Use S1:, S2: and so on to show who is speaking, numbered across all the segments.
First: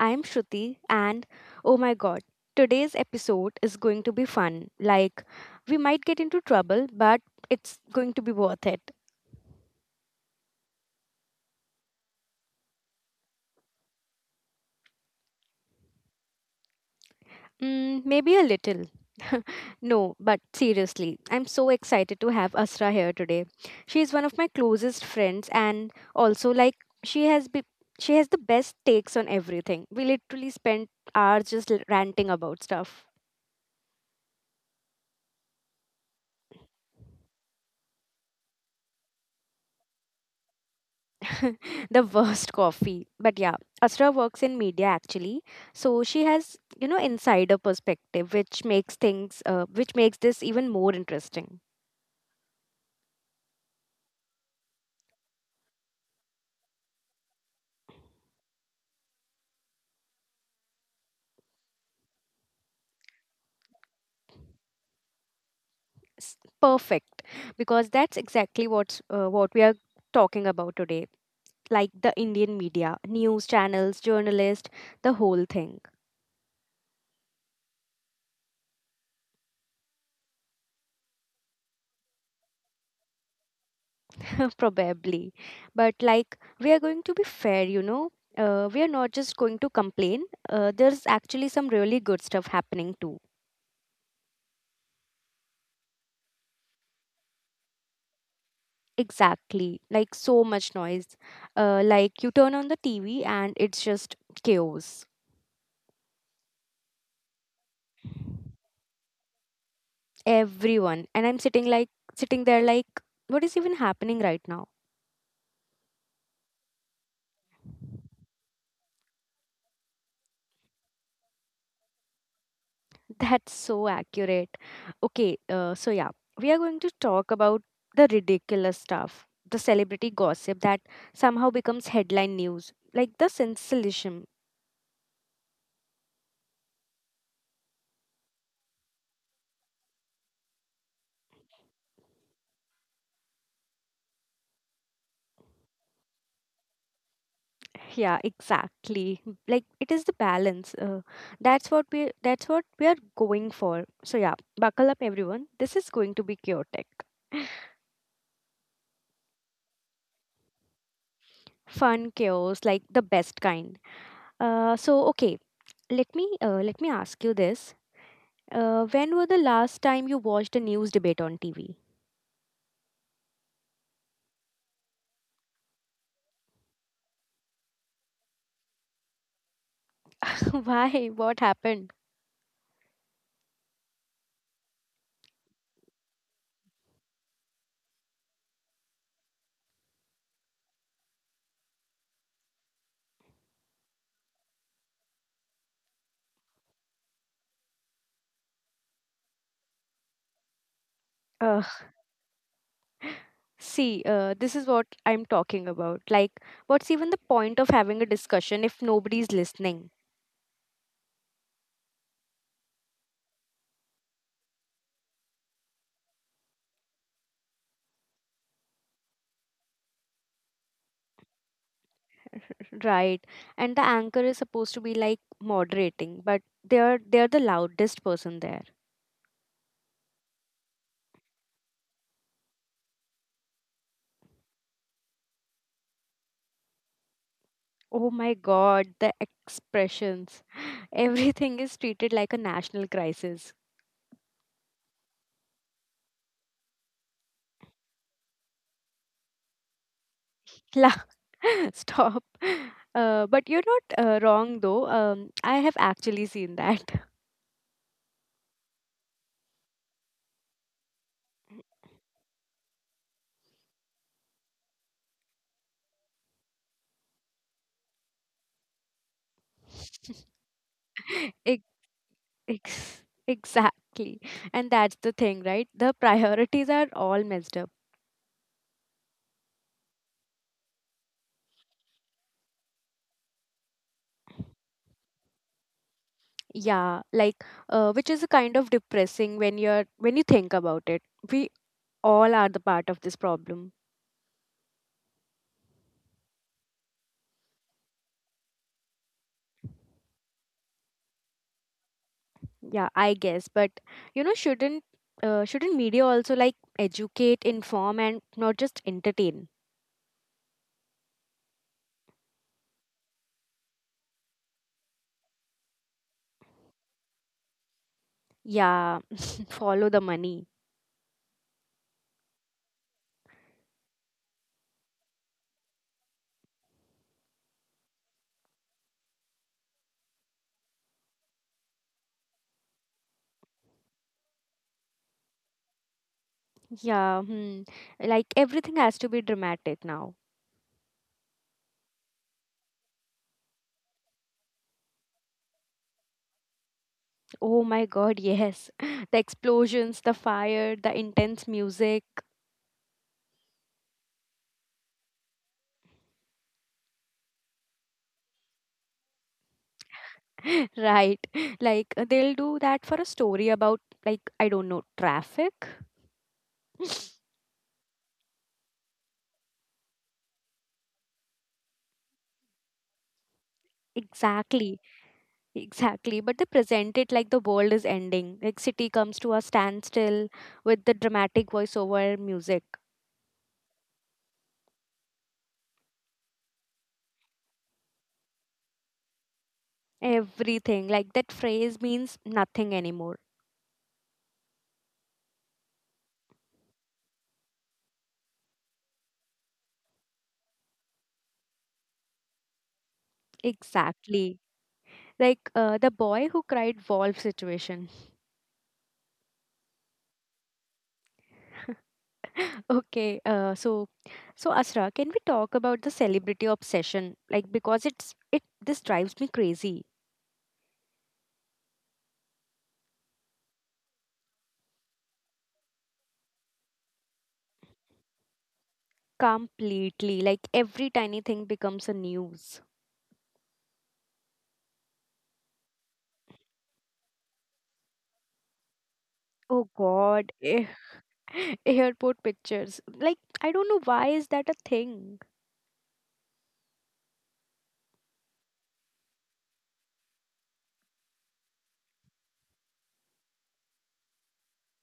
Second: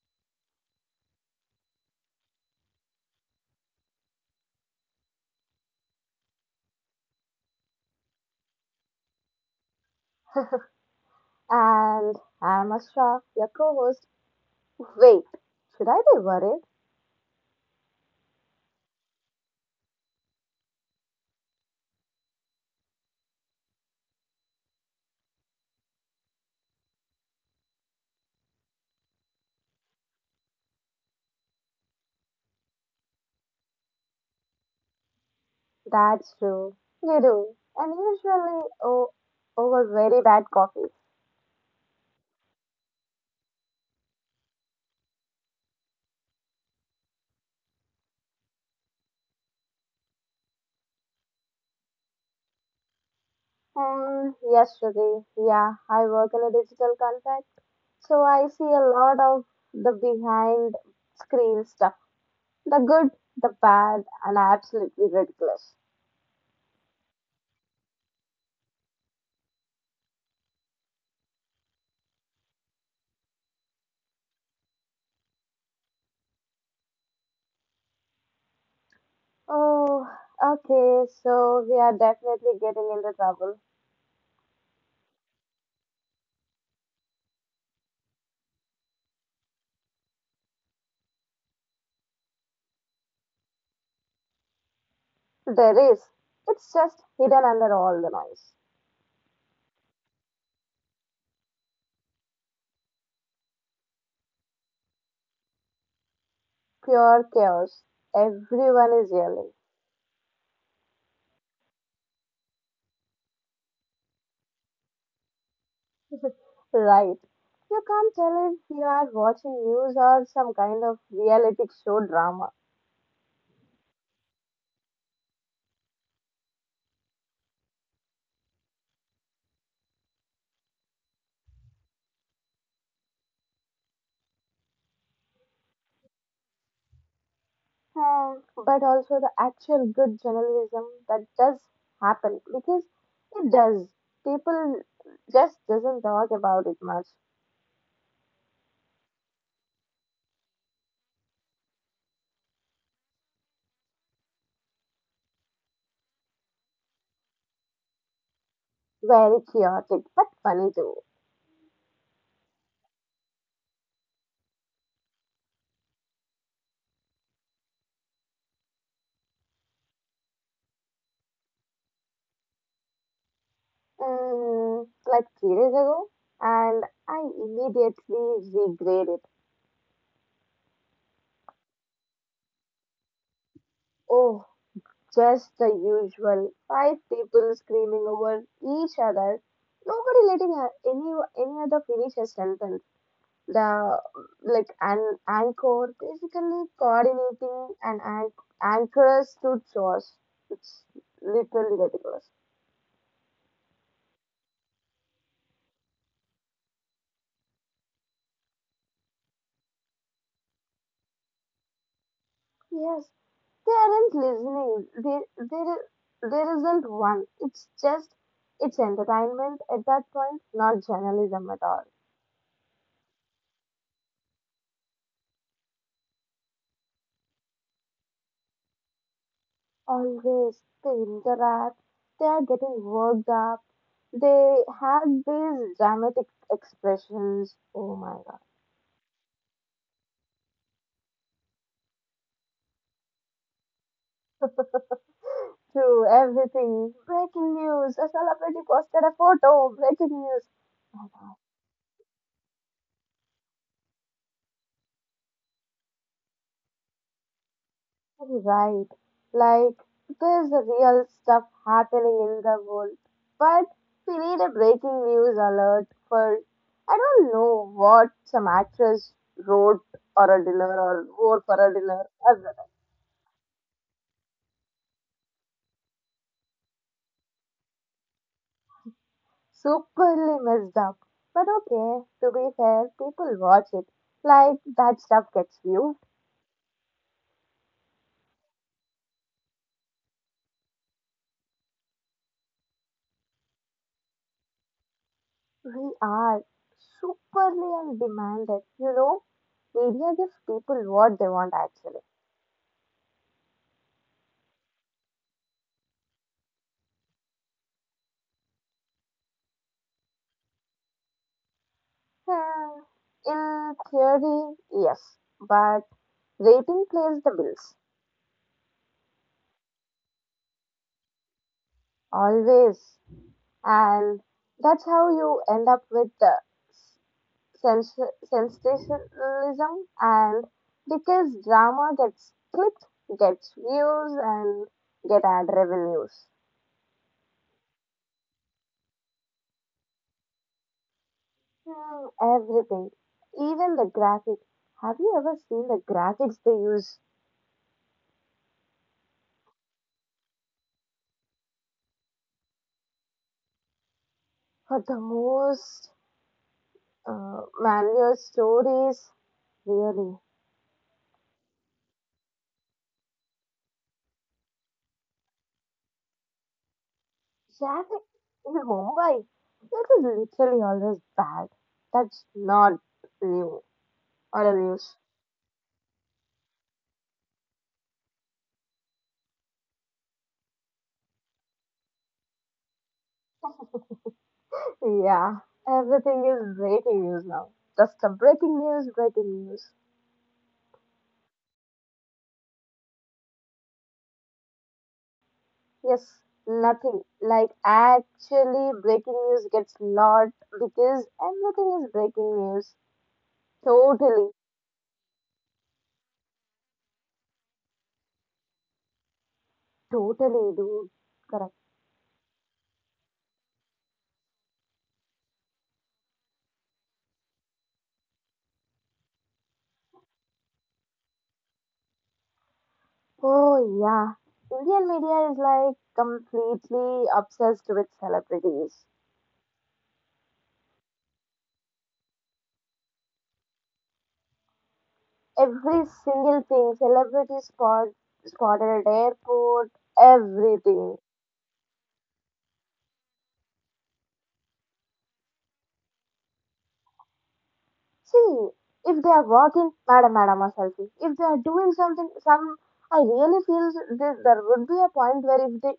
S1: I'm Shruti and oh my god, today's episode is going to be fun. Like, we might get into trouble, but it's going to be worth it.
S2: And I'm Ashraf, your co host. Wait, should I be worried?
S1: Mm, maybe a little. No, but seriously, I'm so excited to have Asra here today. She is one of my closest friends and also like she has be- she has the best takes on everything. We literally spent hours just ranting about stuff.
S2: That's true. You do. And usually oh, over very bad coffee.
S1: The worst coffee. But yeah, Asra works in media actually, so she has you know insider perspective, which makes which makes this even more interesting.
S2: Yesterday, yeah, I work in a digital contract. So I see a lot of the behind screen stuff, the good, the bad, and absolutely ridiculous.
S1: Perfect, because that's exactly what we are talking about today. Like the Indian media, news channels, journalists, the whole thing.
S2: Oh, okay. So we are definitely getting into trouble.
S1: Probably. But like, we are going to be fair, you know. We are not just going to complain. There's actually some really good stuff happening too.
S2: There is. It's just hidden under all the noise.
S1: Exactly, like so much noise. Like you turn on the TV and it's just chaos.
S2: Pure chaos. Everyone is yelling.
S1: Everyone. And I'm sitting there like what is even happening right now?
S2: Right. You can't tell if we are watching news or some kind of reality show drama.
S1: That's so accurate. Okay, so yeah, we are going to talk about the ridiculous stuff, the celebrity gossip that somehow becomes headline news, like the sensationalism.
S2: Hmm. But also the actual good journalism that does happen, because it does. People just doesn't talk about it much.
S1: Yeah, exactly, like it is the balance, that's what we are going for. So yeah, buckle up everyone, this is going to be chaotic.
S2: Very chaotic, but funny too.
S1: Fun chaos, like the best kind. So okay, let me ask you this. When were the last time you watched a news debate on TV?
S2: Mm, like 3 days ago, and I immediately regrade it.
S1: Why, what happened?
S2: Oh, just the usual five people screaming over each other, nobody letting any other finish a sentence. The Like an anchor basically coordinating an anchors to Josh. It's literally
S1: uh,
S2: ridiculous.
S1: See, this is what I'm talking about. Like, what's even the point of having a discussion if nobody's listening?
S2: Yes, they aren't listening. There isn't one. It's just it's entertainment at that point, not journalism at all.
S1: Right. And the anchor is supposed to be like moderating, but they're the loudest person there.
S2: Always they interact, they are getting worked up, they have these dramatic expressions. Oh my god.
S1: Oh my god, the expressions. Everything is treated like a national crisis.
S2: Through everything. Breaking news. A celebrity posted a photo. Breaking news.
S1: La- Stop. But you're not wrong though. I have actually seen that.
S2: You're right. Like, there's real stuff happening in the world. But we need a breaking news alert for, I don't know, what some actress wrote or a dinner, or wore for a
S1: Ex-
S2: dinner.
S1: exactly. And that's the thing, right? The priorities are all messed up.
S2: Superly messed up. But okay, to be fair, people watch it. Like, that stuff gets viewed.
S1: Yeah, like which is a kind of depressing when you think about it. We all are the part of this problem.
S2: We are superly and demanded. Media gives people what they want actually.
S1: Yeah, I guess, but you know shouldn't media also like educate, inform, and not just entertain?
S2: Hmm, in theory, yes. But rating plays the bills.
S1: Yeah. Follow the money.
S2: Always. And that's how you end up with the sens- sensationalism, and because drama gets clicked, gets views, and get ad revenues.
S1: Yeah. Hmm. Like everything has to be dramatic now.
S2: Hmm, everything, even the graphic. Have you ever seen the graphics they use
S1: Oh my god, yes. The explosions, the fire, the intense music.
S2: for the most manual stories? Really,
S1: Right, like they'll do that for a story about like I don't know, traffic.
S2: traffic in Mumbai that is literally always bad. That's not new or a news.
S1: Exactly. Exactly, but they present it like the world is ending. Like city comes to a standstill with the dramatic voiceover music.
S2: Yeah, everything is breaking news now. Just a breaking news, breaking news.
S1: Everything, like that phrase means nothing anymore.
S2: Yes, nothing like actually breaking news gets lot because everything is breaking news. Totally,
S1: Exactly, like the boy who cried wolf situation.
S2: totally, dude. Correct.
S1: Okay, so Asra, can we talk about the celebrity obsession? Like, because it this drives me crazy.
S2: Oh yeah, Indian media is like completely obsessed with celebrities.
S1: Completely. Like every tiny thing becomes a news.
S2: Every single thing, celebrity spotted at airport,
S1: Oh
S2: everything.
S1: God. Eh, airport pictures. Like I don't know why is that a thing.
S2: See, if they are working, madam, madam, or selfie, if they are doing something, some, I really feel that there would be a point where, if they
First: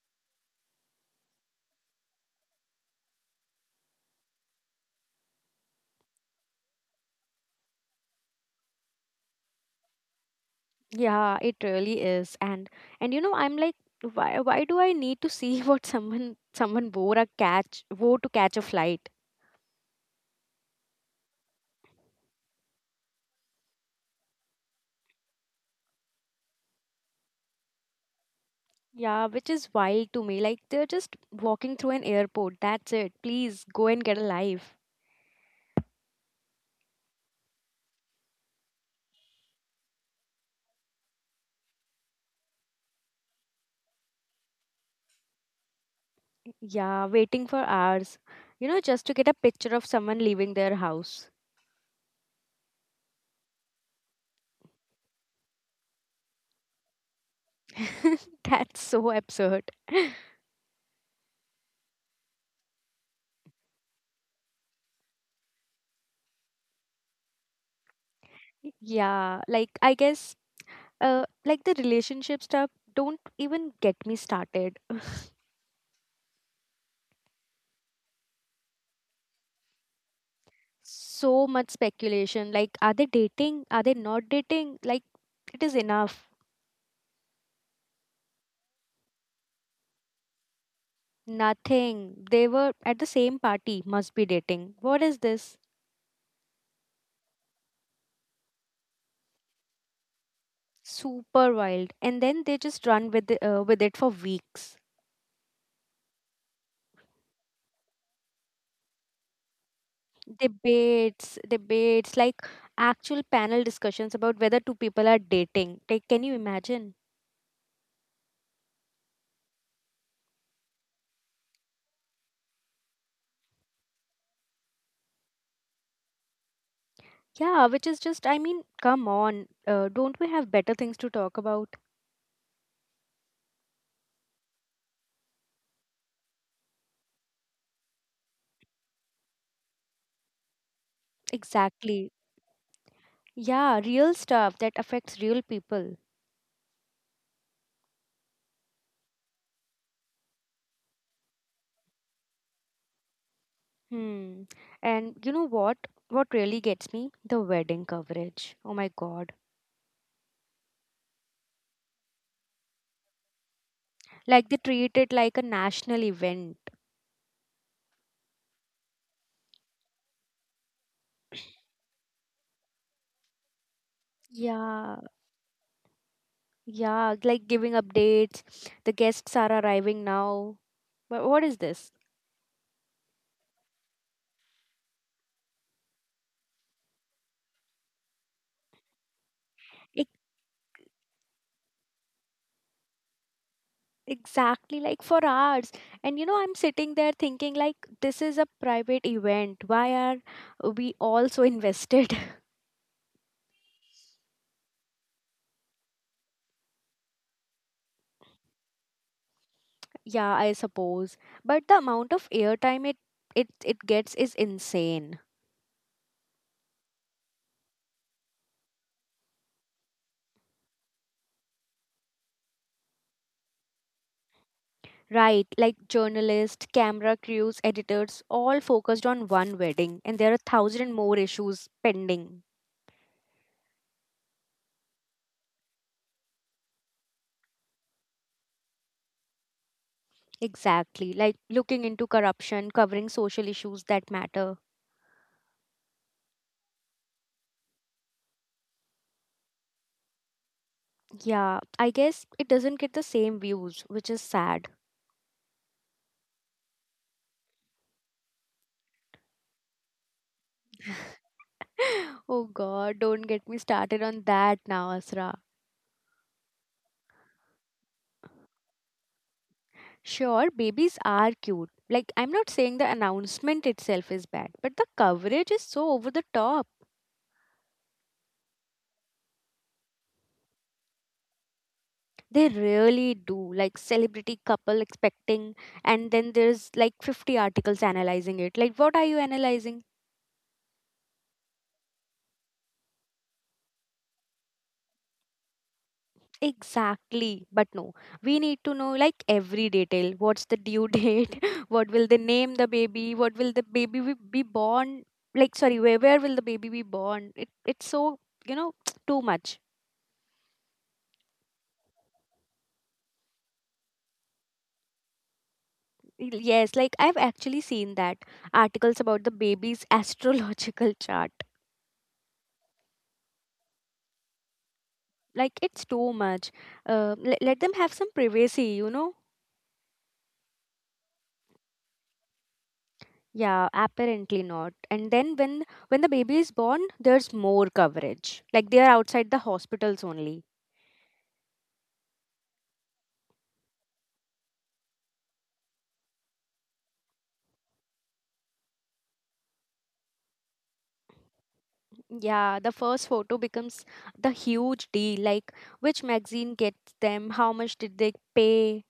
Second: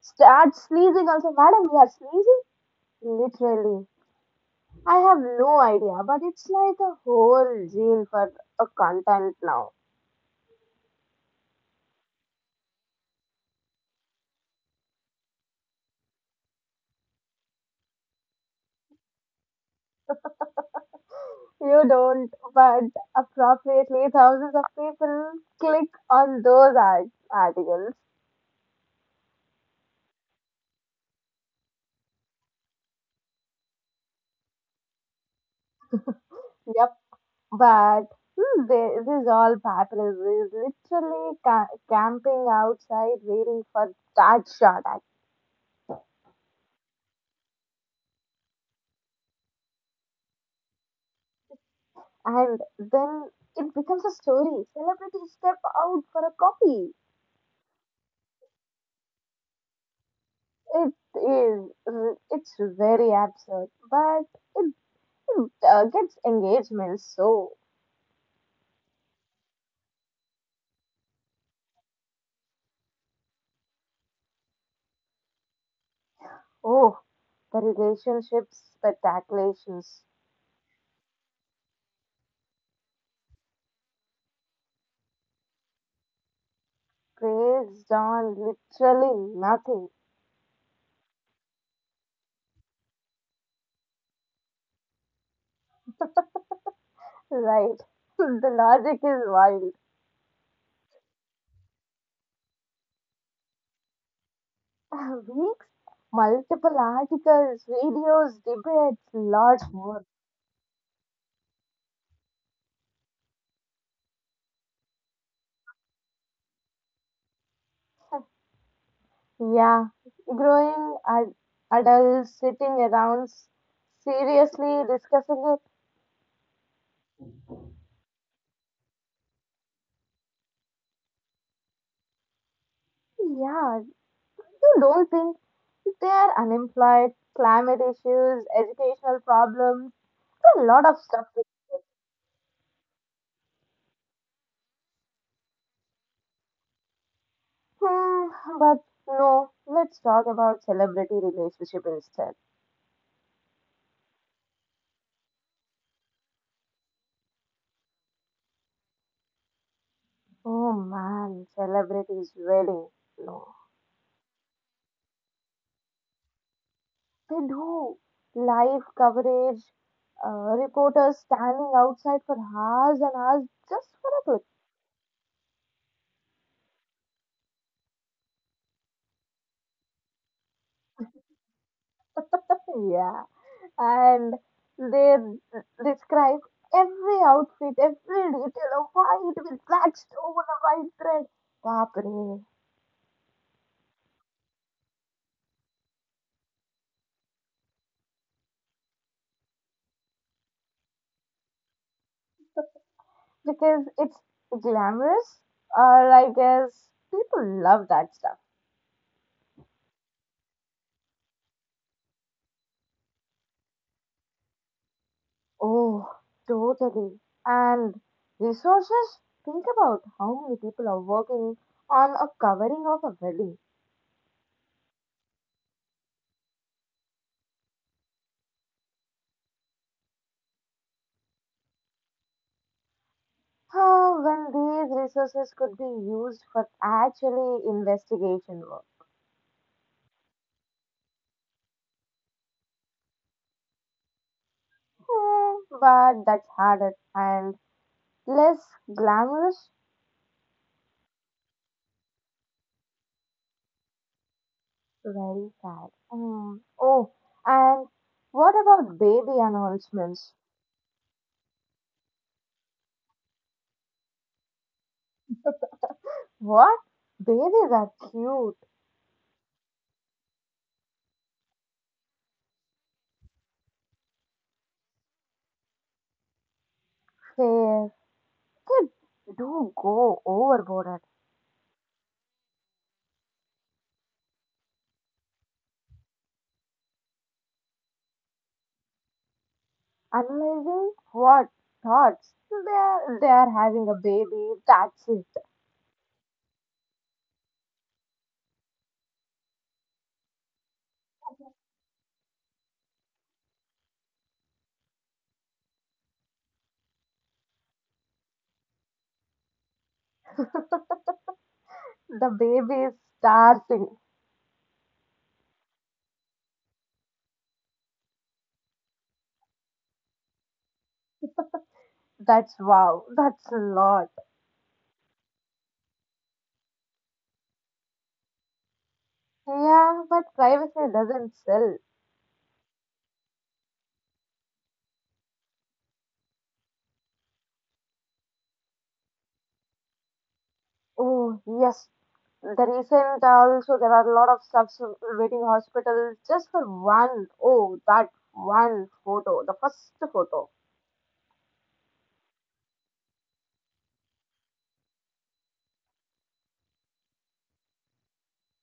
S2: start sneezing, also, madam, you are sneezing? Literally. I have no idea, but it's like a whole gene for a content now.
S1: Yeah, it really is. And you know I'm like why do I need to see what someone wore to catch a flight?
S2: You don't, but appropriately, thousands of people click on those articles.
S1: Yeah, which is wild to me. Like they're just walking through an airport. That's it. Please go and get a life.
S2: Yep. But this is all Papyrus is literally camping outside waiting for that shot.
S1: Yeah, waiting for hours. You know, just to get a picture of someone leaving their house.
S2: And then it becomes a story. Celebrities step out for a coffee.
S1: That's so absurd.
S2: It is, it's very absurd, but it, it gets engagement. So,
S1: Yeah, like I guess like the relationship stuff, don't even get me started.
S2: oh, the relationships, spectaculations,
S1: So much speculation, like are they dating, are they not dating, like it is enough.
S2: based on literally nothing,
S1: Nothing. They were at the same party, must be dating, what is this?
S2: right? The logic is wild.
S1: Super wild, and then they just run with with it for weeks.
S2: Weeks, multiple articles, videos, debates, lots more.
S1: Debates, like actual panel discussions about whether two people are dating, like can you imagine?
S2: Yeah, growing adults sitting around seriously discussing it.
S1: Yeah, which is just, I mean, come on, don't we have better things to talk about?
S2: Yeah, you don't think they are unemployed, climate issues, educational problems, a lot of stuff.
S1: Exactly. Yeah, real stuff that affects real people.
S2: Hmm, but no, let's talk about celebrity relationship instead.
S1: Hmm. And you know what? What really gets me? The wedding coverage. Oh my God.
S2: Oh man, celebrities wedding. No.
S1: Like they treat it like a national event.
S2: They do live coverage, reporters standing outside for hours and hours just for
S1: Yeah. Yeah. Like giving updates. The guests are arriving now. But what is this?
S2: a clip. Yeah, and they describe every outfit, every detail of why it will
S1: Ex-
S2: patched over a white thread. Papre.
S1: Exactly, like for hours. And you know, I'm sitting there thinking, like, this is a private event. Why are we all so invested?
S2: Because it's glamorous, or I guess people love that.
S1: Yeah, I suppose. But the amount of airtime it gets is insane.
S2: Oh, totally. And resources? Think about how many people are working on a covering of a building.
S1: Right, like journalists, camera crews, editors, all focused on one wedding, and there are thousand and more issues pending.
S2: Ah, when these resources could be used for actually investigation work.
S1: Exactly, like looking into corruption, covering social issues that matter.
S2: Hmm, but that's harder and less glamorous.
S1: Yeah, I guess it doesn't get the same views, which is sad.
S2: Very sad. Hmm. Oh, and what about baby announcements?
S1: Oh god, don't get me started on that now, Asra.
S2: What? Babies are cute,
S1: Sure, babies are cute. Like, I'm not saying the announcement itself is bad, but the coverage is so over the top.
S2: fair. They do go overboard.
S1: They really do. Like, celebrity couple expecting, and then there's like 50 articles analyzing it. Like, what are you analyzing?
S2: Analyzing what thoughts? They're having a baby. That's it.
S1: Exactly. But no, we need to know like every detail. What's the due date? What will they name the baby? What will the baby be born? Like, sorry, where will the baby be born? It's so, you know, too much.
S2: The baby is thing.
S1: Yes, like I've actually seen that articles about the baby's astrological chart.
S2: That's wow. That's a lot.
S1: Like it's too much. Let them have some privacy, you know?
S2: Yeah, but privacy doesn't sell.
S1: Yeah, apparently not. And then when the baby is born, there's more coverage. Like they are outside the hospitals only.
S2: Oh yes, the recent also there are a lot of subs waiting hospitals just for one. Oh, that one photo, the first photo.
S1: Yeah, the first photo becomes the huge deal. Like which magazine gets them? How much did they pay?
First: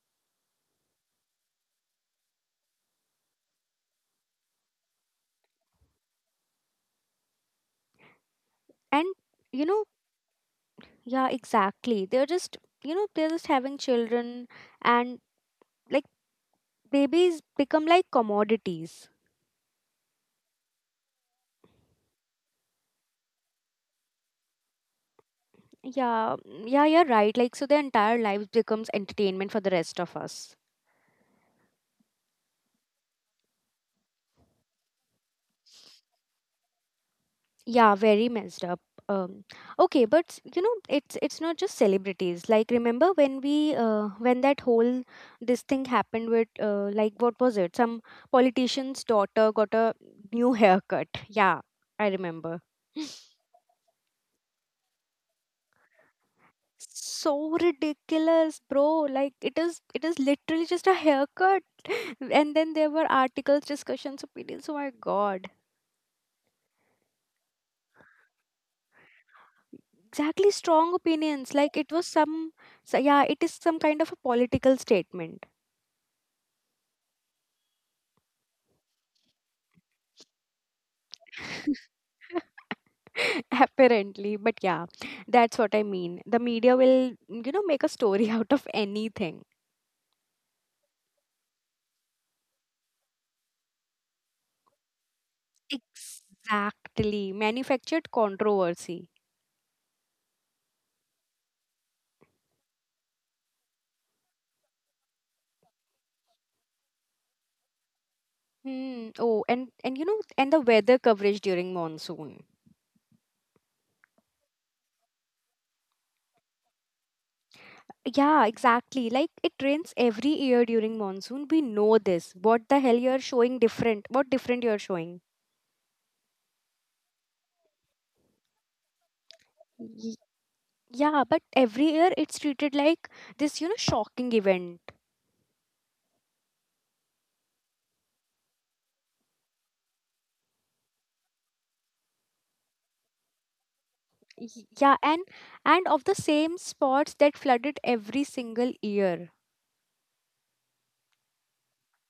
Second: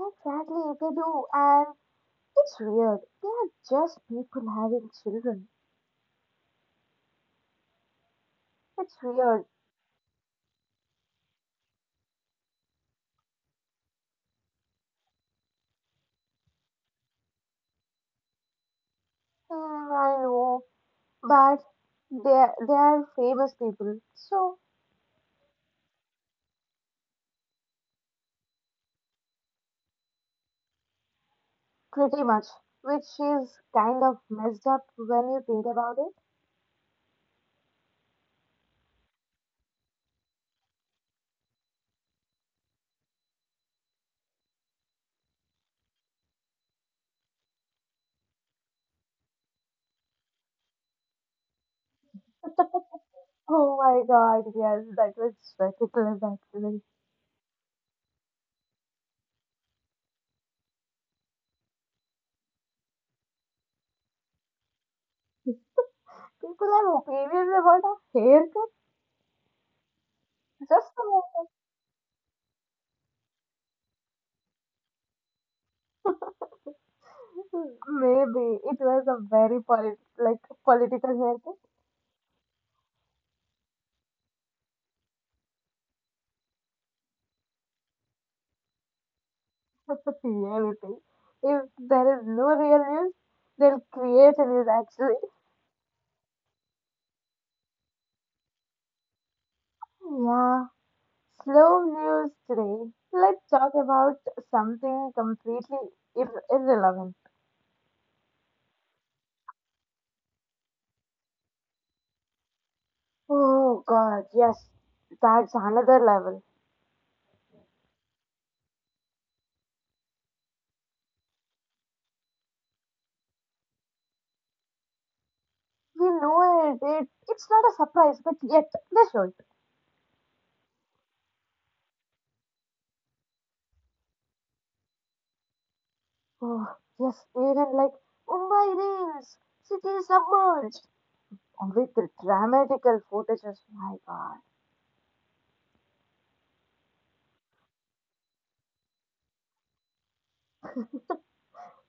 S2: Exactly, they do, and it's weird. They are just people having children. It's
S1: And
S2: weird.
S1: you know, yeah, exactly. They're just you know they're just having children and like, babies become like commodities.
S2: Hmm, I know, but they are famous people, so
S1: Yeah, mm, yeah, you're right. Like, so their entire lives becomes entertainment for the rest of us.
S2: pretty much, which is kind of messed up when you think about it.
S1: Yeah, very messed up. Um, okay, but you know, it's not just celebrities. Like, remember when that whole this thing happened with like what was it? Some politician's daughter got a new haircut. Yeah, I remember.
S2: Oh my god, yes, that was ridiculous actually.
S1: So ridiculous bro, like it is literally just a haircut. And then there were articles, discussions, opinions, oh my god.
S2: People have opinions about a haircut.
S1: Exactly, strong
S2: Just a
S1: opinions,
S2: moment.
S1: like it was some, so yeah it is some kind of a political statement.
S2: Maybe it was a very like political haircut.
S1: Apparently, but yeah, that's what I mean, the media will you know make a story out of anything.
S2: But the reality, if there is no real news, they'll create a news actually.
S1: Exactly, manufactured controversy.
S2: Yeah, slow news today. Let's talk about something completely irrelevant.
S1: Hmm. Oh, and you know and the weather coverage during monsoon.
S2: Oh God, yes, that's another level.
S1: Yeah, exactly. Like it rains every year during monsoon. We know this. What the hell you're showing different? What different you're showing?
S2: We know it. It's not a surprise, but yet they show it.
S1: Y- Yeah, but every year it's treated like this, you know, shocking event.
S2: Oh yes, even like Mumbai rains, city submerged, and with the dramatical footages. My God,
S1: Y- Yeah, and of the same spots that flooded every single year.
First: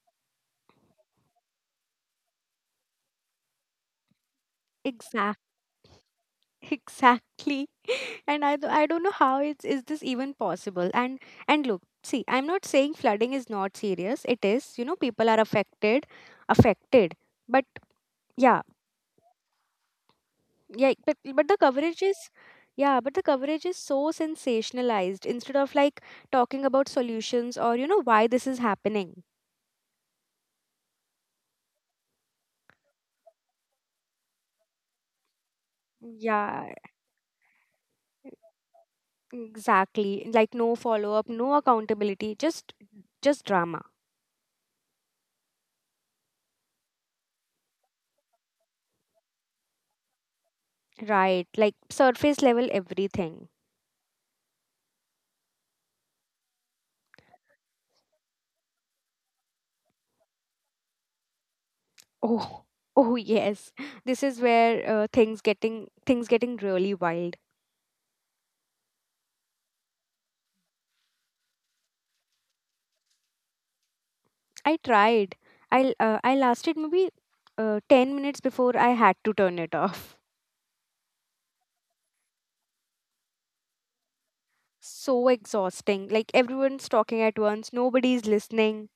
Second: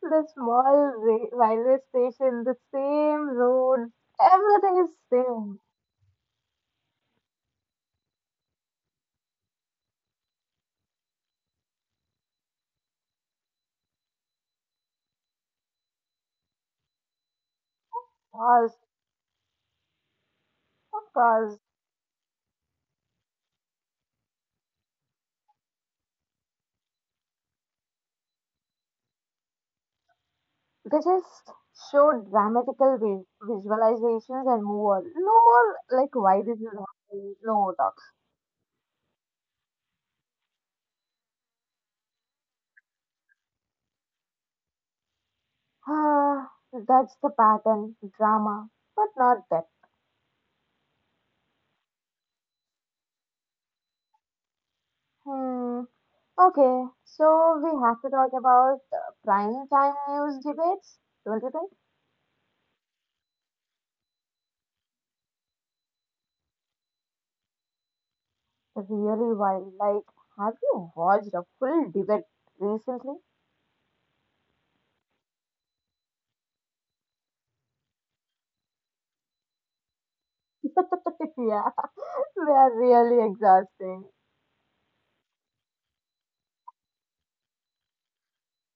S2: the small railway station, the same road, everything is
S1: Exact,
S2: same.
S1: exactly. And I don't know how it's is this even possible. And look, see, I'm not saying flooding is not serious. It is. You know, people are affected, affected. But yeah,
S2: Pause.
S1: yeah,
S2: Of
S1: but
S2: course.
S1: the coverage is, yeah, but the coverage is so sensationalized instead of like talking about solutions or you know why this is happening.
S2: They just show dramatical visualizations and move on. No more like why this is
S1: Yeah,
S2: happening. No more talks.
S1: exactly, like no follow up, no accountability, just drama.
S2: Ah, that's the pattern, drama, but not depth.
S1: Right, like surface level everything.
S2: Hmm. Okay, so we have to talk about prime time news debates, don't you think?
S1: Oh, oh yes, this is where things getting really wild.
S2: Really wild. Like, have you watched a full debate recently?
S1: I tried, I lasted maybe 10 minutes before I had to turn it off.
S2: Yeah, they are really exhausting.
S1: So exhausting. Like everyone's talking at once, nobody's listening,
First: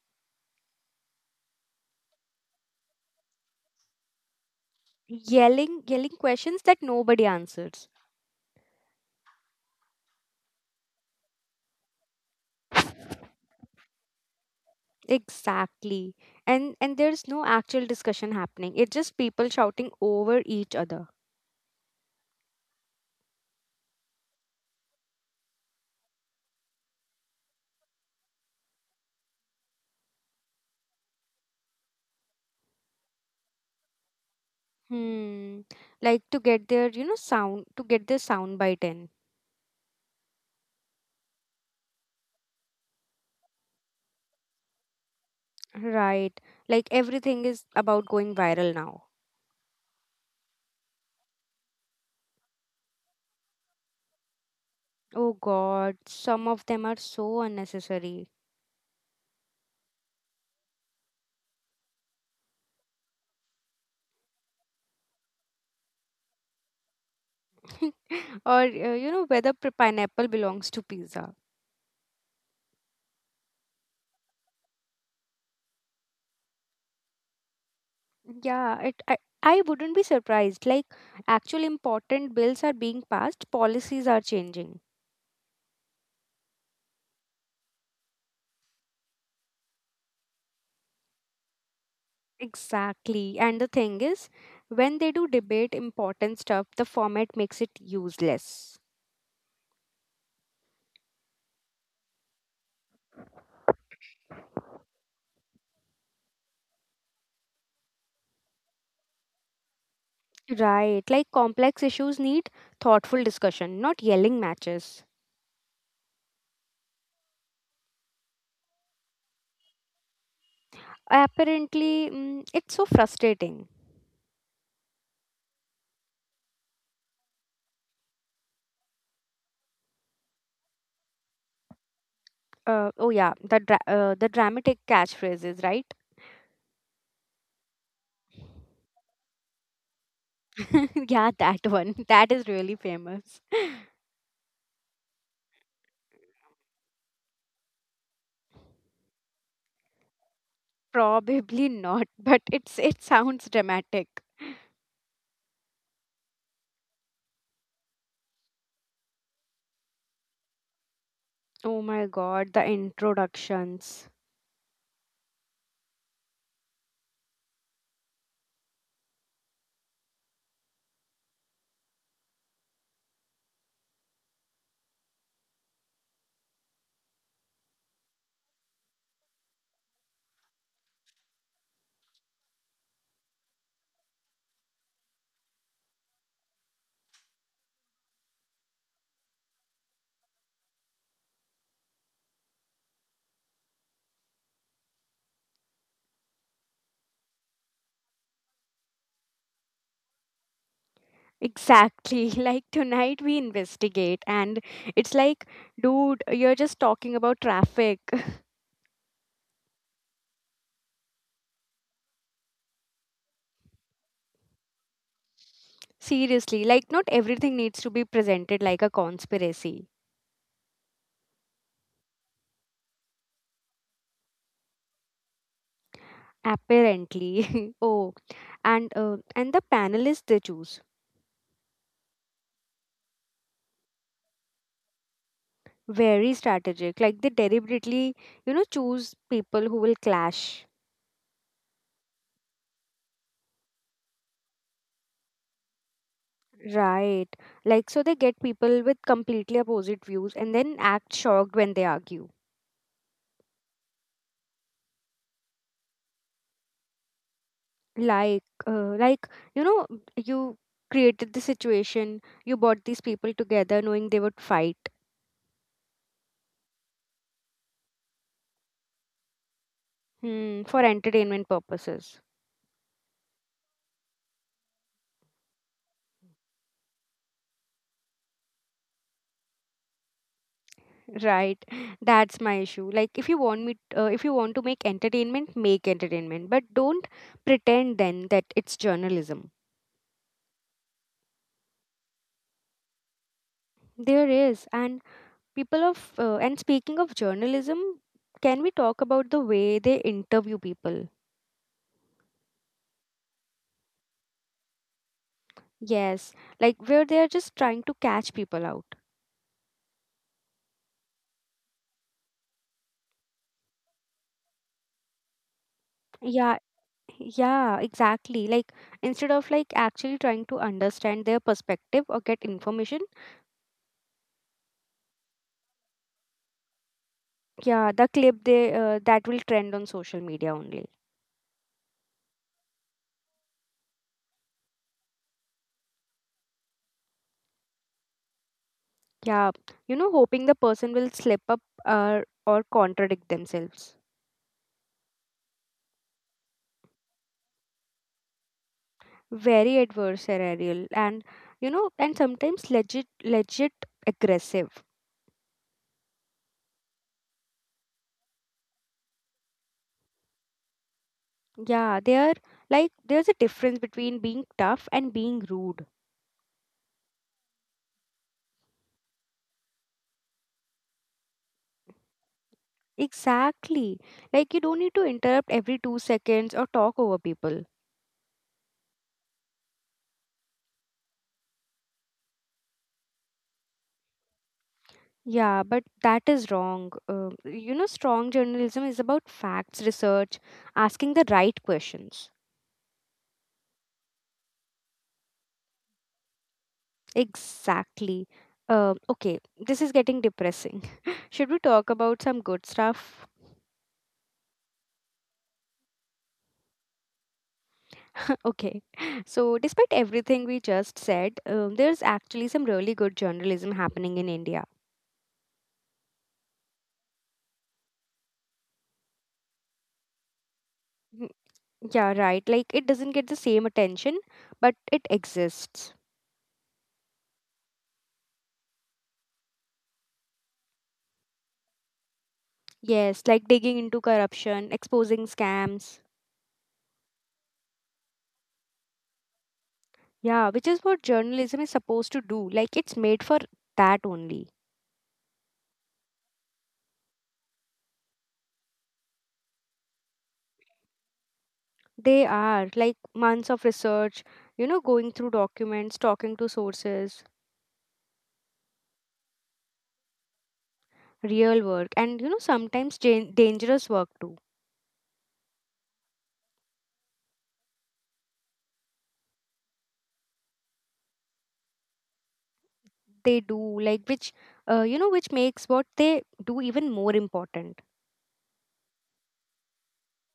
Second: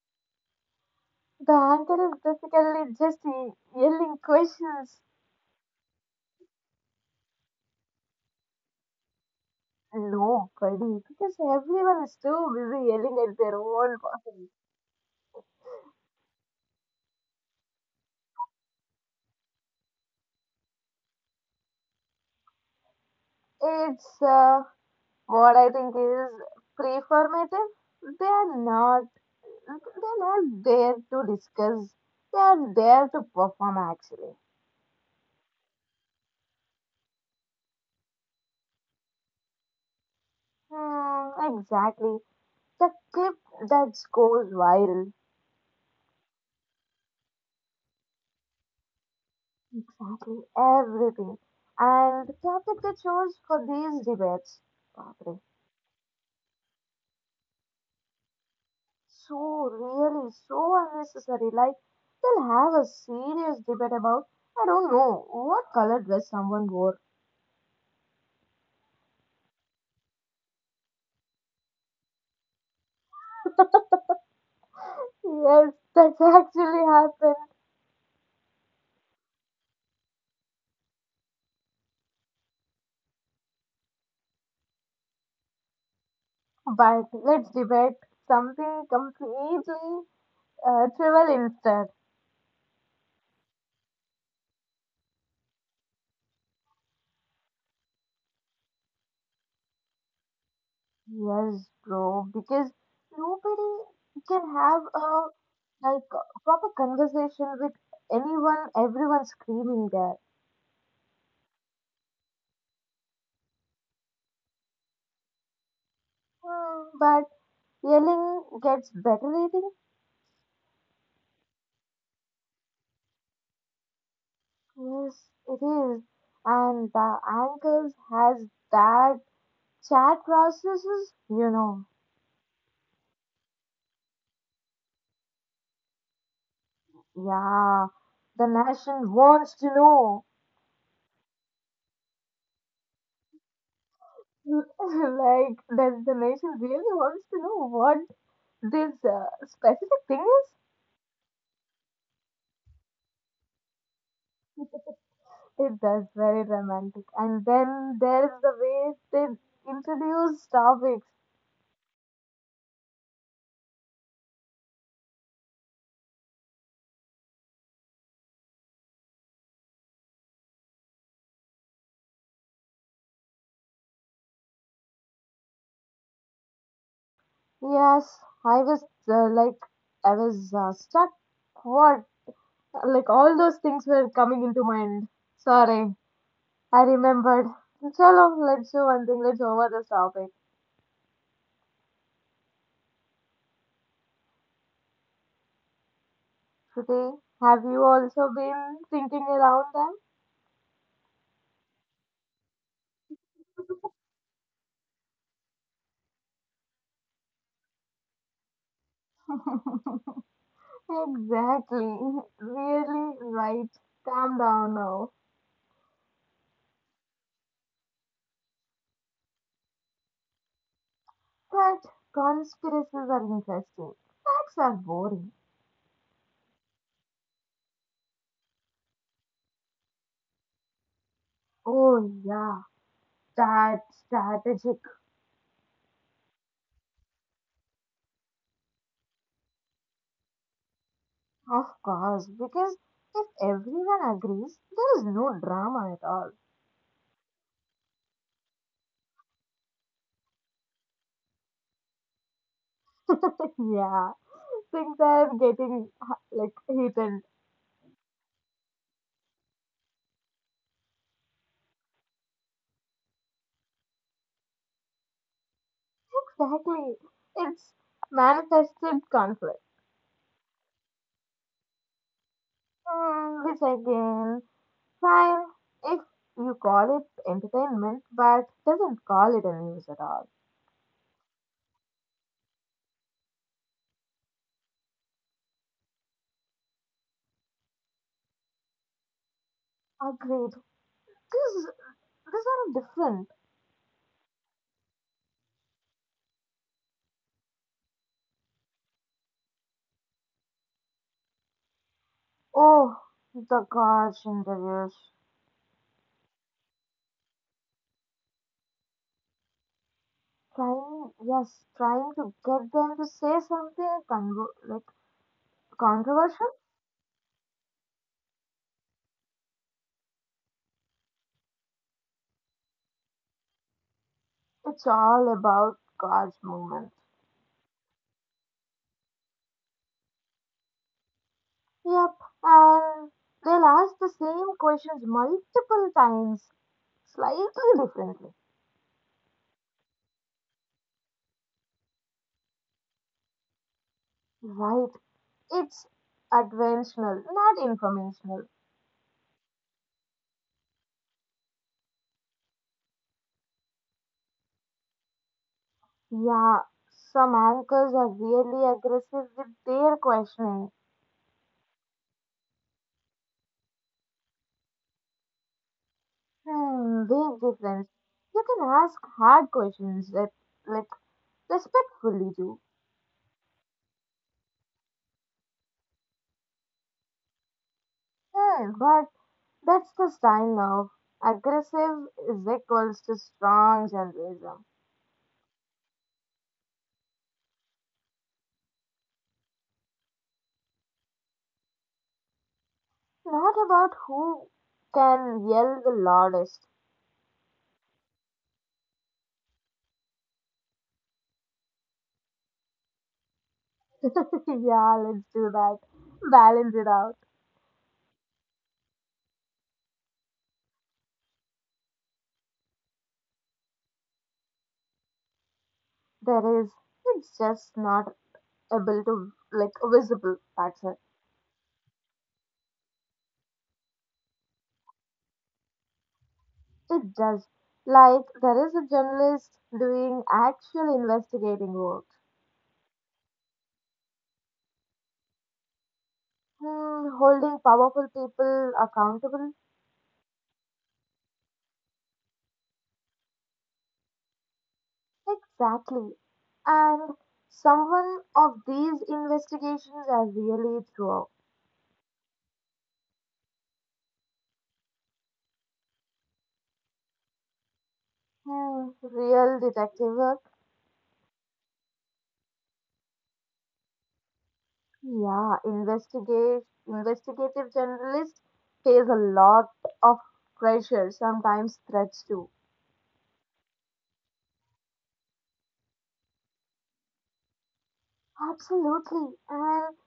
S2: The anchor is basically just yelling questions.
S1: yelling questions that nobody answers.
S2: No, Kaidi, because everyone is too busy yelling at their own person.
S1: Exactly. And there's no actual discussion happening. It's just people shouting over each other.
S2: It's what I think is preformative. They are not. They're not there to discuss. They are there to perform. Actually,
S1: Hmm. Like to get their, you know, sound to get their sound bite in.
S2: hmm, exactly. The clip that goes viral.
S1: Right. Like everything is about going viral now.
S2: Exactly, everything, and the topic that chose for these debates. Bapre.
S1: Oh God, some of them are so unnecessary.
S2: So really, so unnecessary. Like, they'll have a serious debate about, I don't know, what color dress someone wore.
S1: Or you know whether pineapple belongs to pizza.
S2: Yes, that's actually happened.
S1: Yeah, it, I wouldn't be surprised. Like actual important bills are being passed, policies are changing.
S2: But let's debate something completely trivial instead.
S1: Exactly. And the thing is, when they do debate important stuff, the format makes it useless.
S2: Yes, bro, because nobody can have a like proper conversation with anyone, everyone screaming there.
S1: Right. Like complex issues need thoughtful discussion, not yelling matches.
S2: Hmm, but yelling gets better rating.
S1: Apparently, mm, it's so frustrating.
S2: Yes, it is. And the ankles has that chat processes.
S1: Oh yeah, the the dramatic catchphrases, right?
S2: Yeah, the nation wants to know.
S1: Yeah, that one. That is really famous.
S2: Like, the nation really wants to know what this specific thing is.
S1: Probably not, but it's it sounds dramatic.
S2: It does very romantic. And then there's the way they introduce topics.
S1: Oh my god, the introductions.
S2: Yes, I was uh, like, I was stuck. What? Like, all those things were coming into mind. Sorry, I remembered. Chalo, let's do one thing. Let's over this topic. Shruti, have you also been thinking around
S1: Exactly. Like tonight we investigate, and it's like, dude, you're just talking about traffic.
S2: them? Exactly. Really right. Calm down now.
S1: Seriously, like not everything needs to be presented like a conspiracy.
S2: But conspiracies are interesting. Facts are boring.
S1: Apparently. Oh, and the panelists they choose,
S2: Oh yeah, that's strategic.
S1: very strategic. Like they deliberately, you know, choose people who will clash.
S2: Of course, because if everyone agrees, there is no drama at all.
S1: Right. Like, so they get people with completely opposite views and then act shocked when they argue.
S2: Yeah. Things are getting like heated.
S1: Like you know, you created the situation, you brought these people together knowing they would fight
S2: Exactly. It's manifested conflict.
S1: for entertainment purposes.
S2: Hmm, this again. Fine, if you call it entertainment, but doesn't call it a news at all.
S1: Right. That's my issue. Like, if you want to make entertainment, but don't pretend then that it's journalism.
S2: Agreed. These these are different.
S1: There is, and people of and speaking of journalism, can we talk about the way they interview people?
S2: Oh, the gosh, interviews.
S1: Yes, like where they are just trying to catch people out.
S2: Trying, yes, trying to get them to say something like
S1: yeah
S2: controversial.
S1: yeah exactly, like instead of like actually trying to understand their perspective or get information.
S2: It's all about God's movement.
S1: Yeah, the clip they that will trend on social media only.
S2: Yep, and they'll ask the same questions multiple times, slightly differently.
S1: Yeah, you know, hoping the person will slip up or or contradict themselves.
S2: Right, it's adventional, not informational.
S1: Very adversarial and you know, and sometimes legit aggressive.
S2: Yeah, some anchors are really aggressive with their questioning.
S1: Yeah, they are. Like there's a difference between being tough and being rude.
S2: Hmm, big difference. You can ask hard questions that, like, respectfully do.
S1: Exactly, like you don't need to interrupt every 2 seconds or talk over people.
S2: Hmm, but that's the style of. Aggressive is equals to strong journalism.
S1: Yeah but that is wrong. You know, strong journalism is about facts, research, asking the right questions.
S2: Not about who can yell the loudest.
S1: Exactly. Okay, this is getting depressing. Should we talk about some good stuff?
S2: Yeah, let's do that. Balance it out.
S1: Okay. So, despite everything we just said, there's actually some really good journalism happening in India.
S2: There is. It's just not able to, like, visible. That's it.
S1: Mm. Yeah, right. Like, it doesn't get the same attention, but it exists.
S2: It does. Like, there is a journalist doing actual investigating work,
S1: Yes, like digging into corruption, exposing scams.
S2: hmm, holding powerful people accountable.
S1: Yeah, which is what journalism is supposed to do. Like, it's made for that only.
S2: Exactly. And someone of these investigations are really through.
S1: They are, like months of research, you know, going through documents, talking to sources,
S2: Hmm, real detective work.
S1: real work, and you know, sometimes dangerous work too.
S2: Yeah, investigate investigative journalists face a lot of pressure, sometimes threats too.
S1: They do. Like which, you know, which makes what they do even more important.
S2: Absolutely, and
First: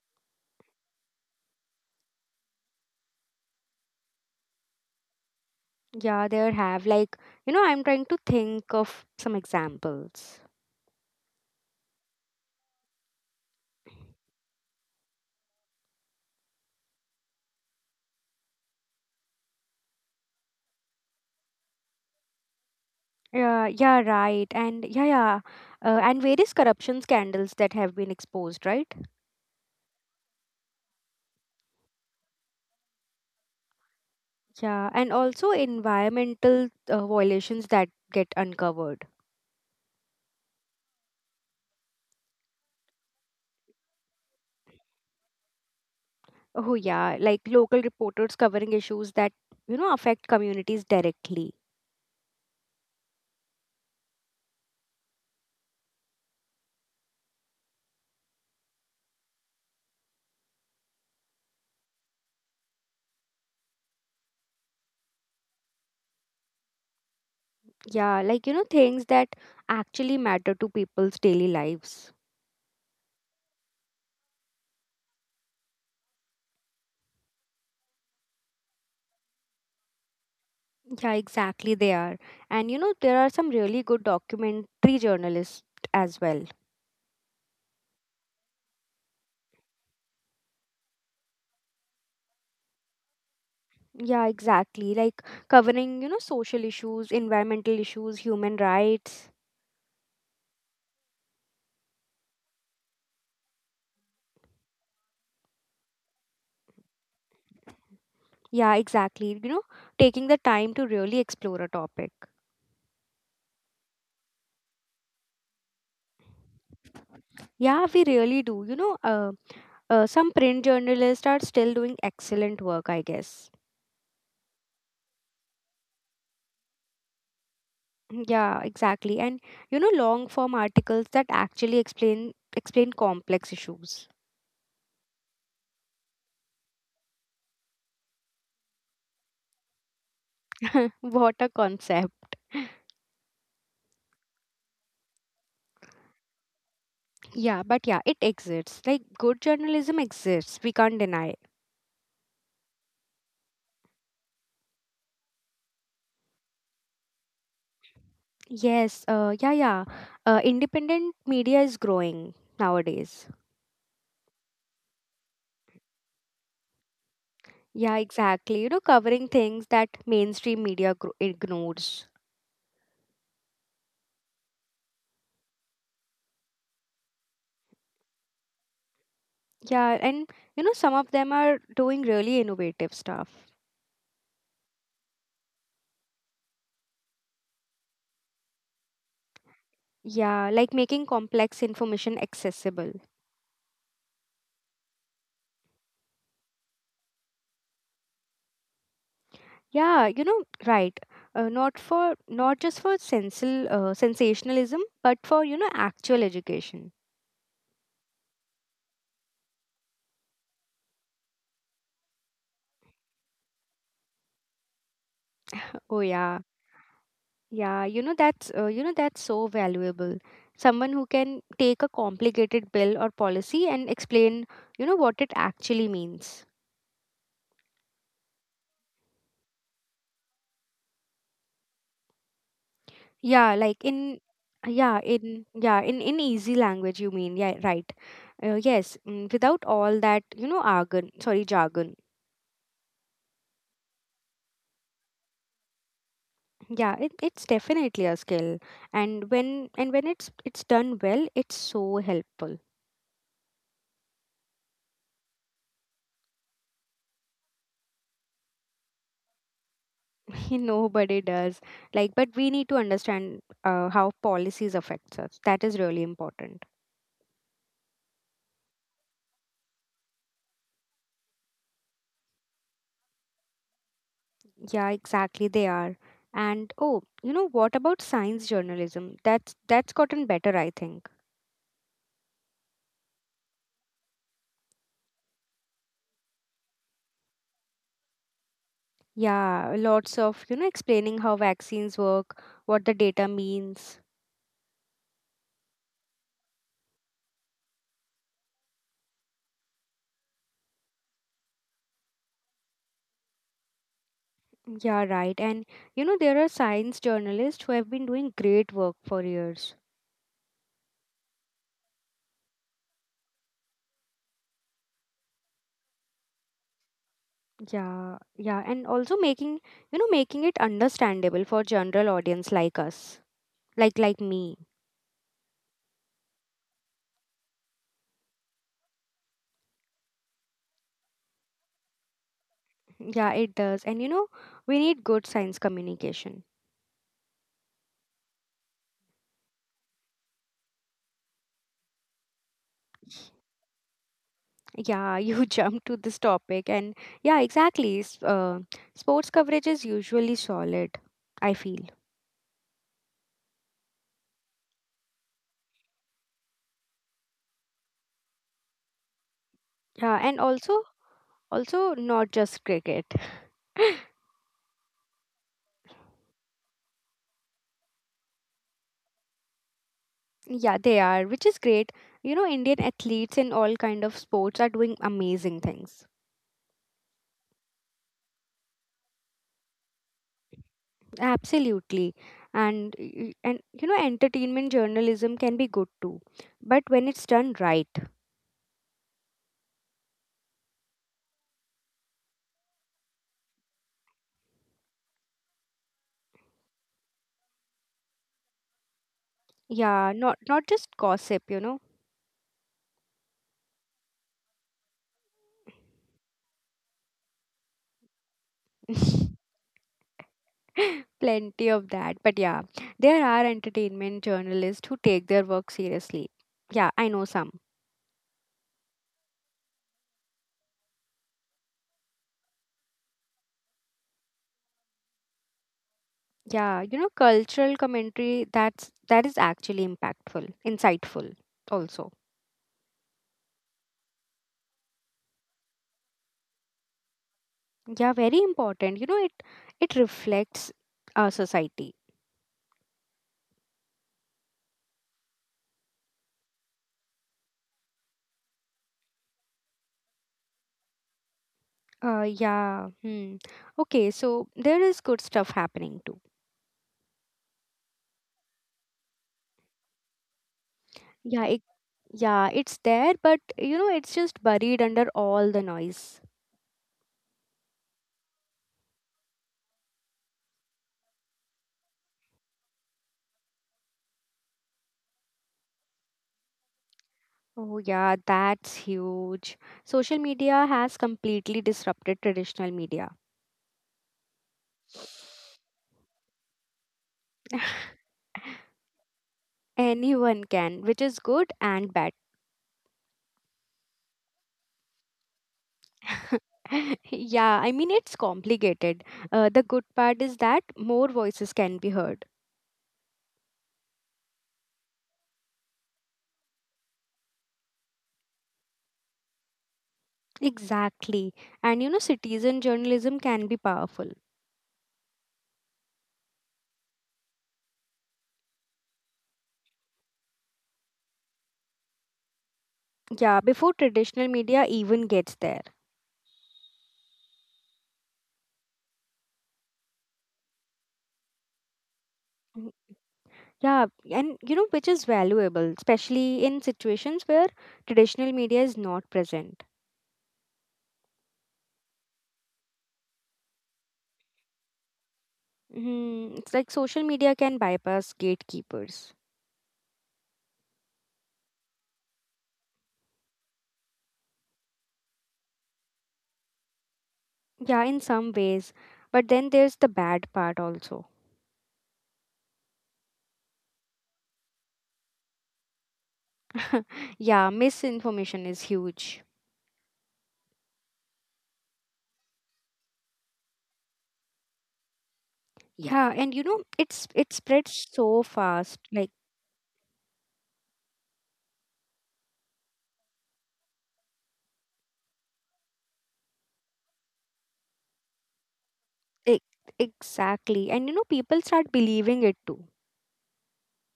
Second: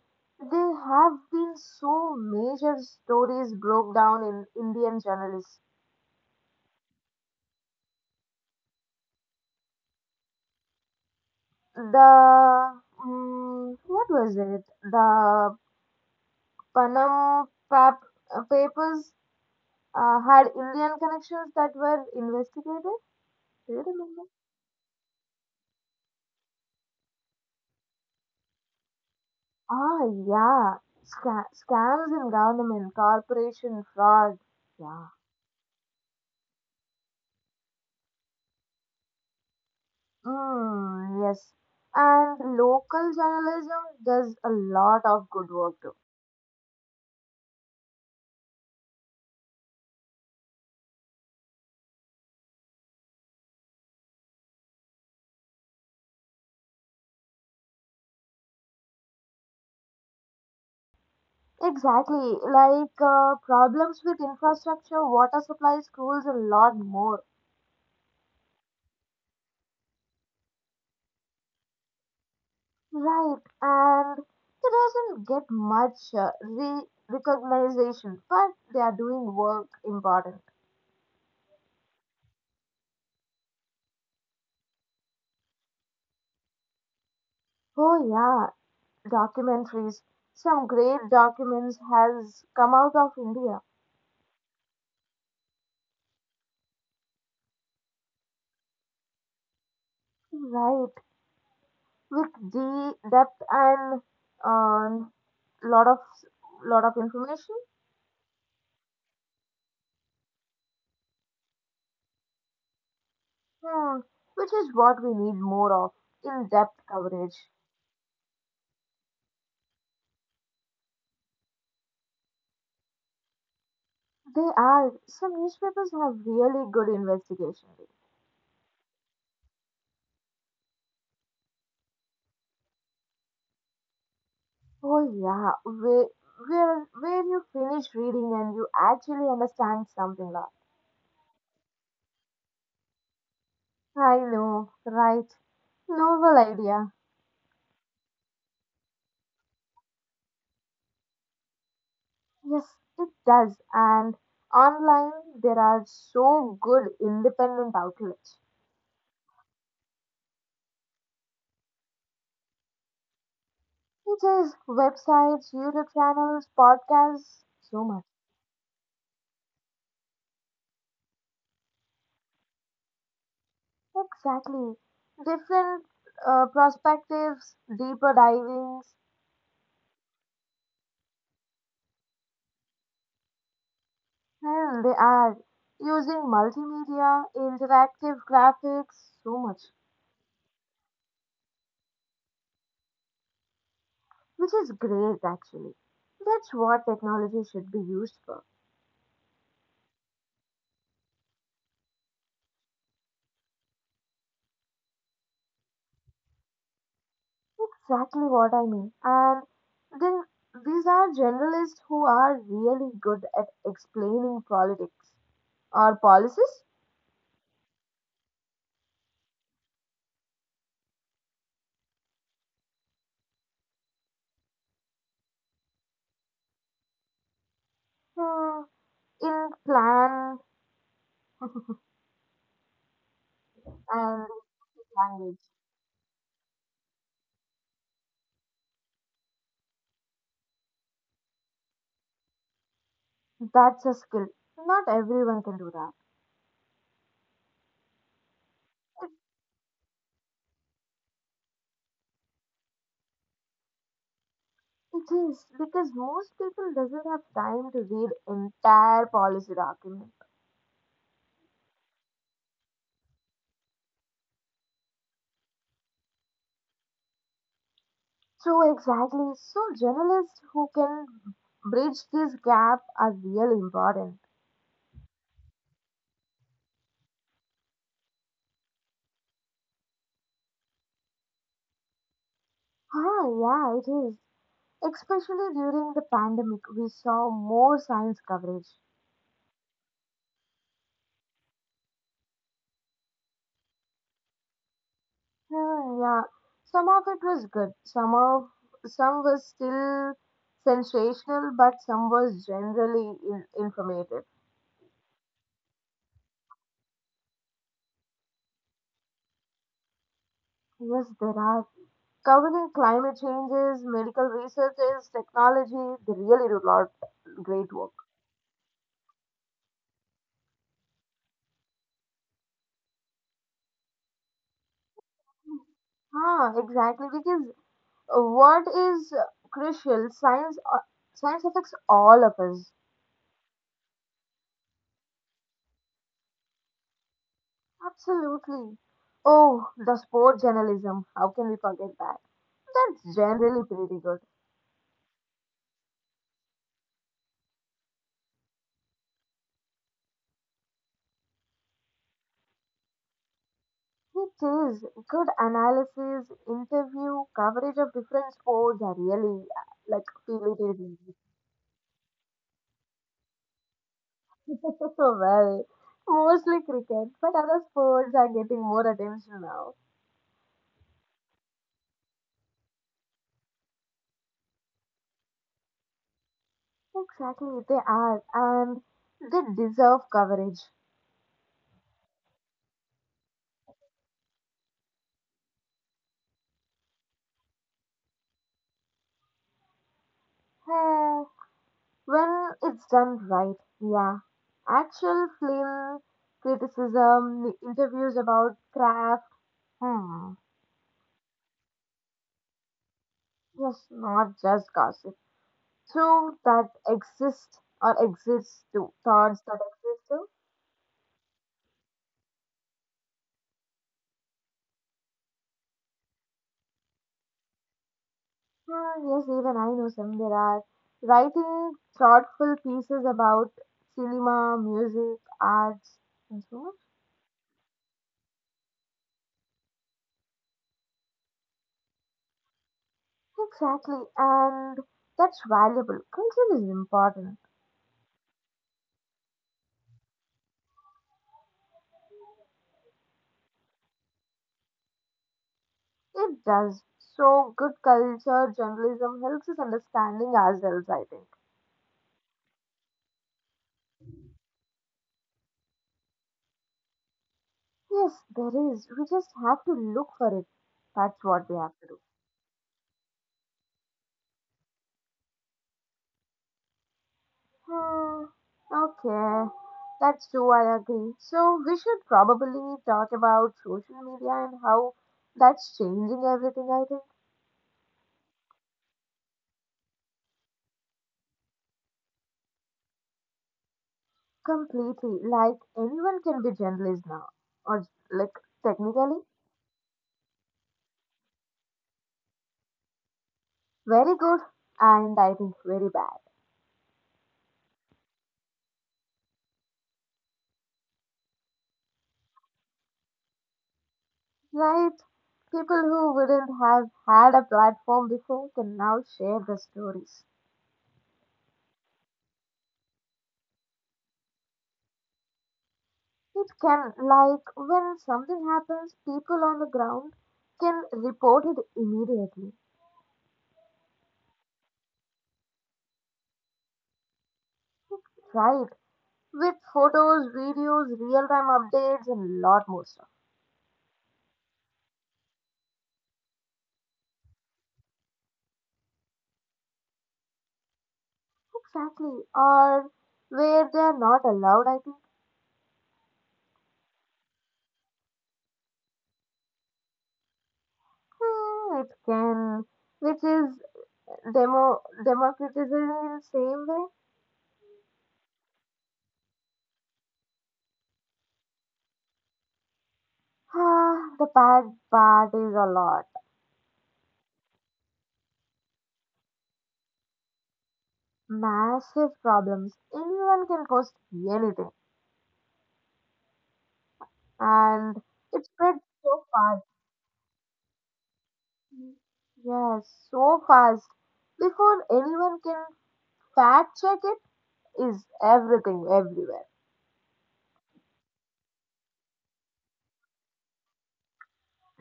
S2: there have been so major stories broke down in Indian journalists.
S1: Yeah, there have, like, you know, I'm trying to think of some examples.
S2: The what was it? The Panam papers had Indian connections that were investigated.
S1: yeah
S2: Do you
S1: yeah
S2: remember?
S1: right. And and various corruption scandals that have been exposed, right?
S2: Ah, yeah. Scams in government, corporation fraud. Yeah.
S1: Yeah, and also environmental violations that get uncovered.
S2: Mm, yes. And local journalism does a lot of good work too.
S1: Oh yeah, like local reporters covering issues that, you know, affect communities directly.
S2: Exactly. Like, problems with infrastructure, water supply, schools, a lot more.
S1: Yeah, like you know, things that actually matter to people's daily lives.
S2: Right. And it doesn't get much recognition, but they are doing work important.
S1: Yeah, exactly, they are. And you know, there are some really good documentary journalists as well.
S2: Oh, yeah. Documentaries. Some great documents has come out of India,
S1: Yeah, exactly. Like covering, you know, social issues, environmental issues, human rights.
S2: right? With the depth and um, lot of lot of information,
S1: Yeah, exactly. You know, taking the time to really explore a topic.
S2: hmm, which is what we need more of, in depth coverage.
S1: Yeah, we really do. You know, some print journalists are still doing excellent work, I guess.
S2: They are some newspapers have really good investigation.
S1: Yeah, exactly. And you know, long form articles that actually explain complex issues.
S2: Oh yeah, where you finish reading and you actually understand something lot.
S1: What a concept.
S2: I know, right? Novel idea.
S1: Yeah, but yeah, it exists. Like good journalism exists. We can't deny.
S2: Yes, it does. And online, there are so good independent outlets.
S1: Yes, yeah. Independent media is growing nowadays.
S2: It is websites, YouTube channels, podcasts, so
S1: Yeah,
S2: much.
S1: exactly. You know, covering things that mainstream media ignores.
S2: Exactly. Different perspectives, deeper divings,
S1: Yeah, and you know, some of them are doing really innovative stuff.
S2: and they are using multimedia, interactive graphics, so much,
S1: Yeah, like making complex information accessible.
S2: which is great actually. That's what technology should be used for.
S1: Yeah, you know, right. Not for not just for sensal sensationalism, but for you know, actual education.
S2: Exactly what I mean. And then these are generalists who are really good at explaining politics or
S1: Oh
S2: policies,
S1: yeah. Yeah, you know that's so valuable. Someone who can take a complicated bill or policy and explain, you know, what it actually means.
S2: hmm, in plan
S1: Yeah,
S2: and
S1: like in
S2: language.
S1: yeah, in easy language, you mean. Yeah, right. Yes, mm, without all that, you know, jargon.
S2: That's a skill. Not everyone can do that.
S1: Yeah, it's definitely a
S2: It,
S1: skill. And when it's done well, it's so helpful.
S2: it is because most people doesn't have time to read entire policy document.
S1: Nobody does. Like, but we need to understand how policies affects us. That is really important.
S2: So exactly. So journalists who can bridge this gap are really important.
S1: Yeah, exactly. They are. And oh, you know, what about science journalism? That's gotten better, I think.
S2: Ah, yeah, it is. Especially during the pandemic, we saw more science coverage.
S1: Yeah, lots of you know, explaining how vaccines work, what the data means.
S2: Yeah, some of it was good. Some was still sensational, but some was generally informative.
S1: Yeah, right. And you know, there are science journalists who have been doing great work for years.
S2: Yes, there are covering climate changes, medical researches, technology. They really do a lot great work.
S1: Yeah, yeah, and also making, you know, making it understandable for general audience like us. Like me.
S2: Ah, exactly. Because what is crucial, science science affects all of us.
S1: Yeah, it does, and you know, we need good science communication.
S2: Absolutely. Oh, the sport journalism. How can we forget that? That's generally pretty good.
S1: Yeah, you jump to this topic. And yeah, exactly, sports coverage is usually solid, I feel.
S2: It is. Good analysis, interview, coverage of different sports are really like
S1: Yeah, and
S2: feel it
S1: also,
S2: is.
S1: also not just cricket.
S2: Well, mostly cricket, but other sports are getting more attention now.
S1: Yeah, they are, which is great. You know, Indian athletes in all kind of sports are doing amazing things.
S2: Exactly, they are, and they deserve coverage.
S1: Absolutely. And you know, entertainment journalism can be good too, but when it's done right.
S2: When it's done right, yeah. Actual film criticism, the interviews about craft,
S1: Yeah,
S2: hmm,
S1: not not just gossip, you know.
S2: yes, not just gossip. So that exists or exists too. Thoughts that exist too.
S1: Plenty of that. But yeah, there are entertainment journalists who take their work seriously. Yeah, I know some.
S2: Ah, yes, even I know some there are. Writing thoughtful pieces about cinema, music, arts, and so on.
S1: Yeah, you know, cultural commentary that is actually impactful, insightful also.
S2: Exactly, and that's valuable. Culture is important.
S1: Yeah, very important. You know, it reflects our society.
S2: It does. So, good culture journalism helps us understanding ourselves, I think.
S1: Yeah. Hmm. Okay, so there is good stuff happening too.
S2: Yes, there is. We just have to look for it. That's
S1: Yeah,
S2: what we
S1: it,
S2: have to do.
S1: yeah, it's there, but you know, it's just buried under all the noise.
S2: Hmm. Okay. That's true, I agree. So, we should probably talk about social media and how that's changing everything, I think.
S1: Oh yeah, that's huge. Social media has completely disrupted traditional media.
S2: Completely. Like, anyone can be journalist now. Or, like, technically,
S1: Anyone can, which is good and bad.
S2: very good and I think very bad.
S1: Yeah, I mean, it's complicated. The good part is that more voices can be heard.
S2: Right? People who wouldn't have had a platform before can now share their stories.
S1: Exactly. And you know, citizen journalism can be powerful.
S2: It can, like, when something happens, people on the ground can report it immediately,
S1: Yeah, before traditional media even gets there.
S2: right? With photos, videos, real time updates, and a lot more stuff.
S1: Mm. Yeah, and you know, which is valuable, especially in situations where traditional media is not present.
S2: Exactly. Or where they are not allowed, I think.
S1: Hmm, it's like social media can bypass gatekeepers.
S2: It can, which is democratization in the same way.
S1: Yeah, in some ways. But then there's the bad part also.
S2: Ah, the bad part is a lot.
S1: Yeah, misinformation is huge.
S2: Massive problems. Anyone can post anything,
S1: Yeah, and you know,
S2: and
S1: it's it
S2: it spreads
S1: spreads
S2: so
S1: so
S2: fast.
S1: fast. Like
S2: Yes, so fast. Before anyone can fact check it, is everything everywhere.
S1: e- exactly. And you know, people start believing it too.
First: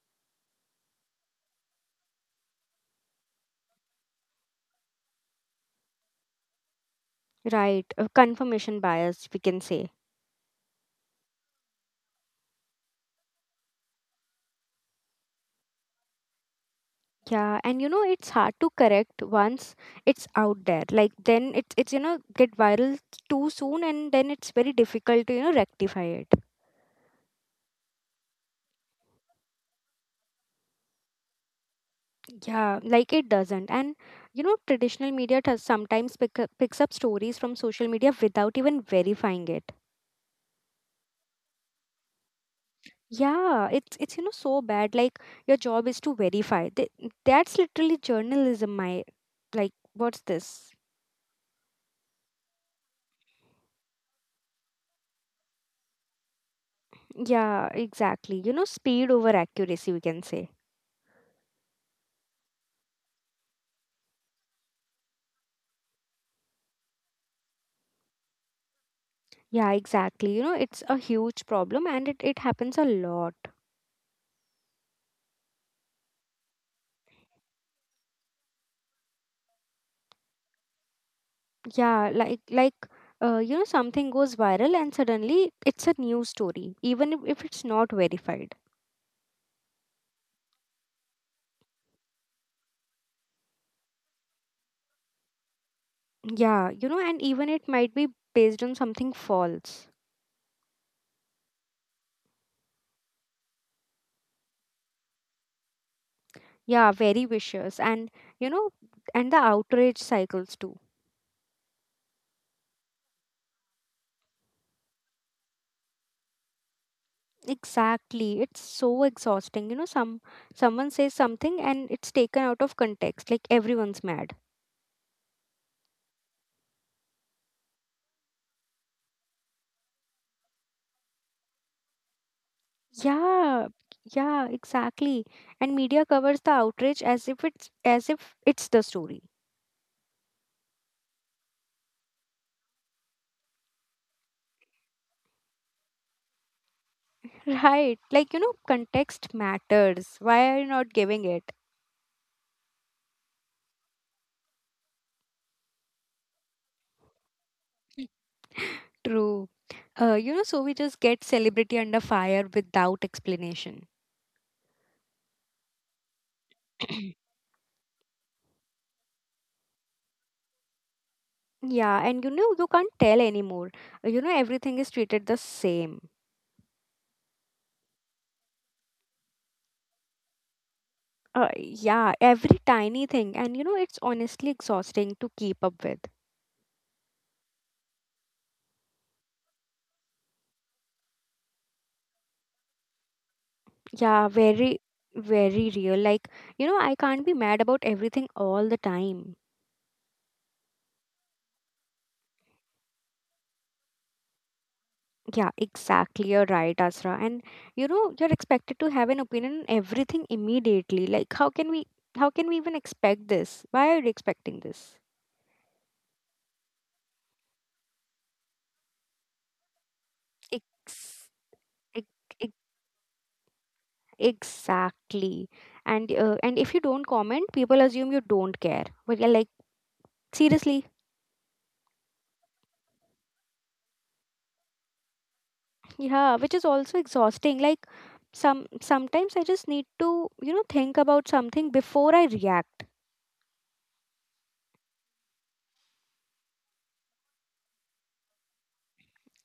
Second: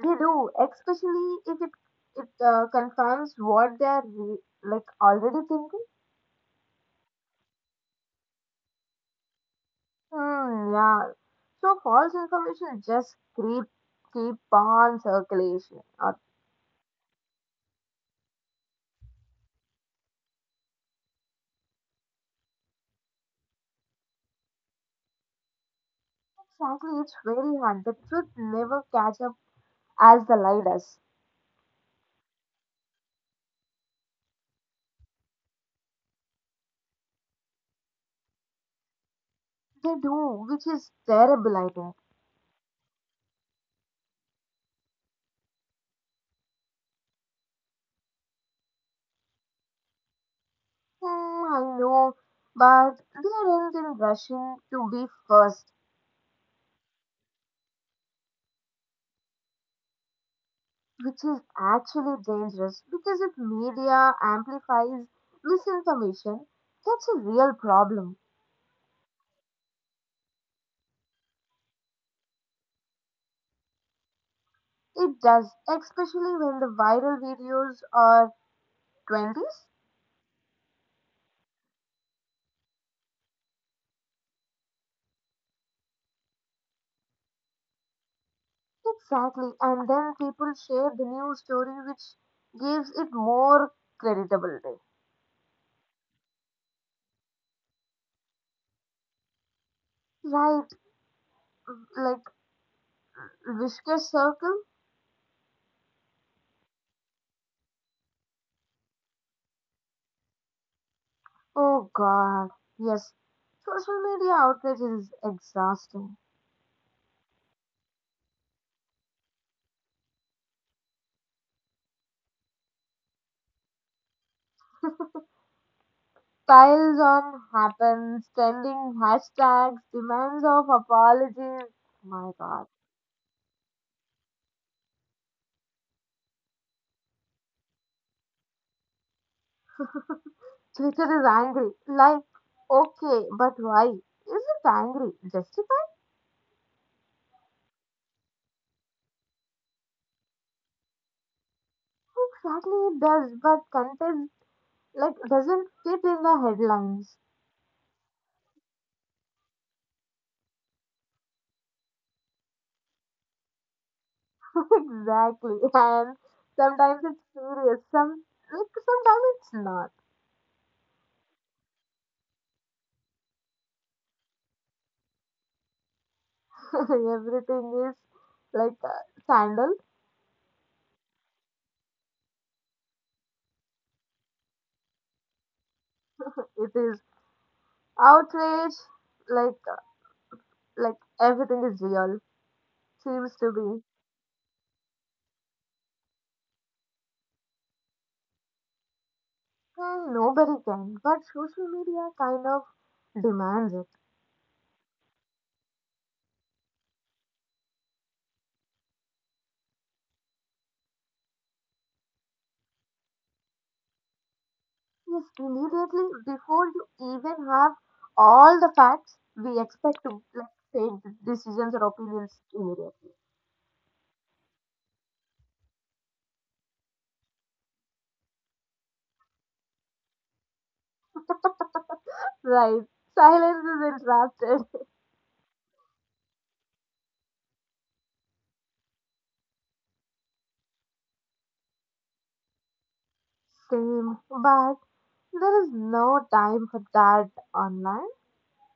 S2: They do, especially if it confirms what they are like already thinking.
S1: Right. A confirmation bias, we can say.
S2: Yeah. So false information just keep on circulation.
S1: Yeah, and you know, it's hard to correct once it's out there. Like then it's you know, get viral too soon, and then it's very difficult to, you know, rectify it.
S2: Exactly, it's very hard. The truth never catch up as the leaders.
S1: Yeah, like it doesn't. And you know, traditional media does sometimes picks up stories from social media without even verifying it.
S2: They do, which is terrible, I think.
S1: Yeah, it's you know, so bad. Like your job is to verify. Th That's literally journalism. My Like, what's this?
S2: I know, but they aren't in rushing to be first,
S1: Yeah, exactly. You know, speed over accuracy, we can say.
S2: which is actually dangerous because if media amplifies misinformation, that's a real problem.
S1: Yeah, exactly. You know, it's a huge problem, and it happens a lot.
S2: It does, especially when the viral videos are 20s.
S1: Yeah, you know, something goes viral and suddenly it's a news story, even if it's not verified.
S2: Exactly, and then people share the news story, which gives it more creditability.
S1: Yeah, you know, and even it might be based on something false.
S2: Right, like Vishka Circle.
S1: Yeah, very vicious, and you know, and the outrage cycles too.
S2: Oh God, yes. Social media outrage is exhausting.
S1: Exactly, it's so exhausting. You know, someone says something and it's taken out of context, like everyone's mad.
S2: Piles on happens, trending hashtags, demands of apologies. My God.
S1: Yeah, yeah, exactly. And media covers the outrage as if it's the story.
S2: Twitter is angry. Like, okay, but why? Isn't angry justified?
S1: Right. Like, you know, context matters. Why are you not giving it?
S2: Exactly, it does, but content like doesn't fit in the headlines.
S1: True. You know, so we just get celebrity under fire without explanation.
S2: Exactly, and sometimes it's serious. Some like sometimes it's not.
S1: Yeah. And, you know, you can't tell anymore. You know, everything is treated the same.
S2: Everything is like uh, scandal.
S1: Yeah. Every tiny thing. And, you know, it's honestly exhausting to keep up with.
S2: It is outrage. Like uh, like everything is real. Seems to
S1: Yeah.
S2: be.
S1: Very real. Like, you know, I can't be mad about everything all the time.
S2: And nobody can. But social media kind of demands it.
S1: Yeah, exactly. You're right, Asra. And you know, you're expected to have an opinion on everything immediately. Like, how can we even expect this? Why are you expecting this?
S2: Yes, immediately before you even have all the facts, we expect to like
S1: Ex-
S2: take decisions or
S1: ex- ex-
S2: opinions immediately.
S1: exactly. And and if you don't comment, people assume you don't care. But yeah, like seriously,
S2: Right. Silence is interrupted.
S1: yeah, which is also exhausting. Like, sometimes I just need to, you know, think about something before I react.
S2: Same. But there is no time for that online.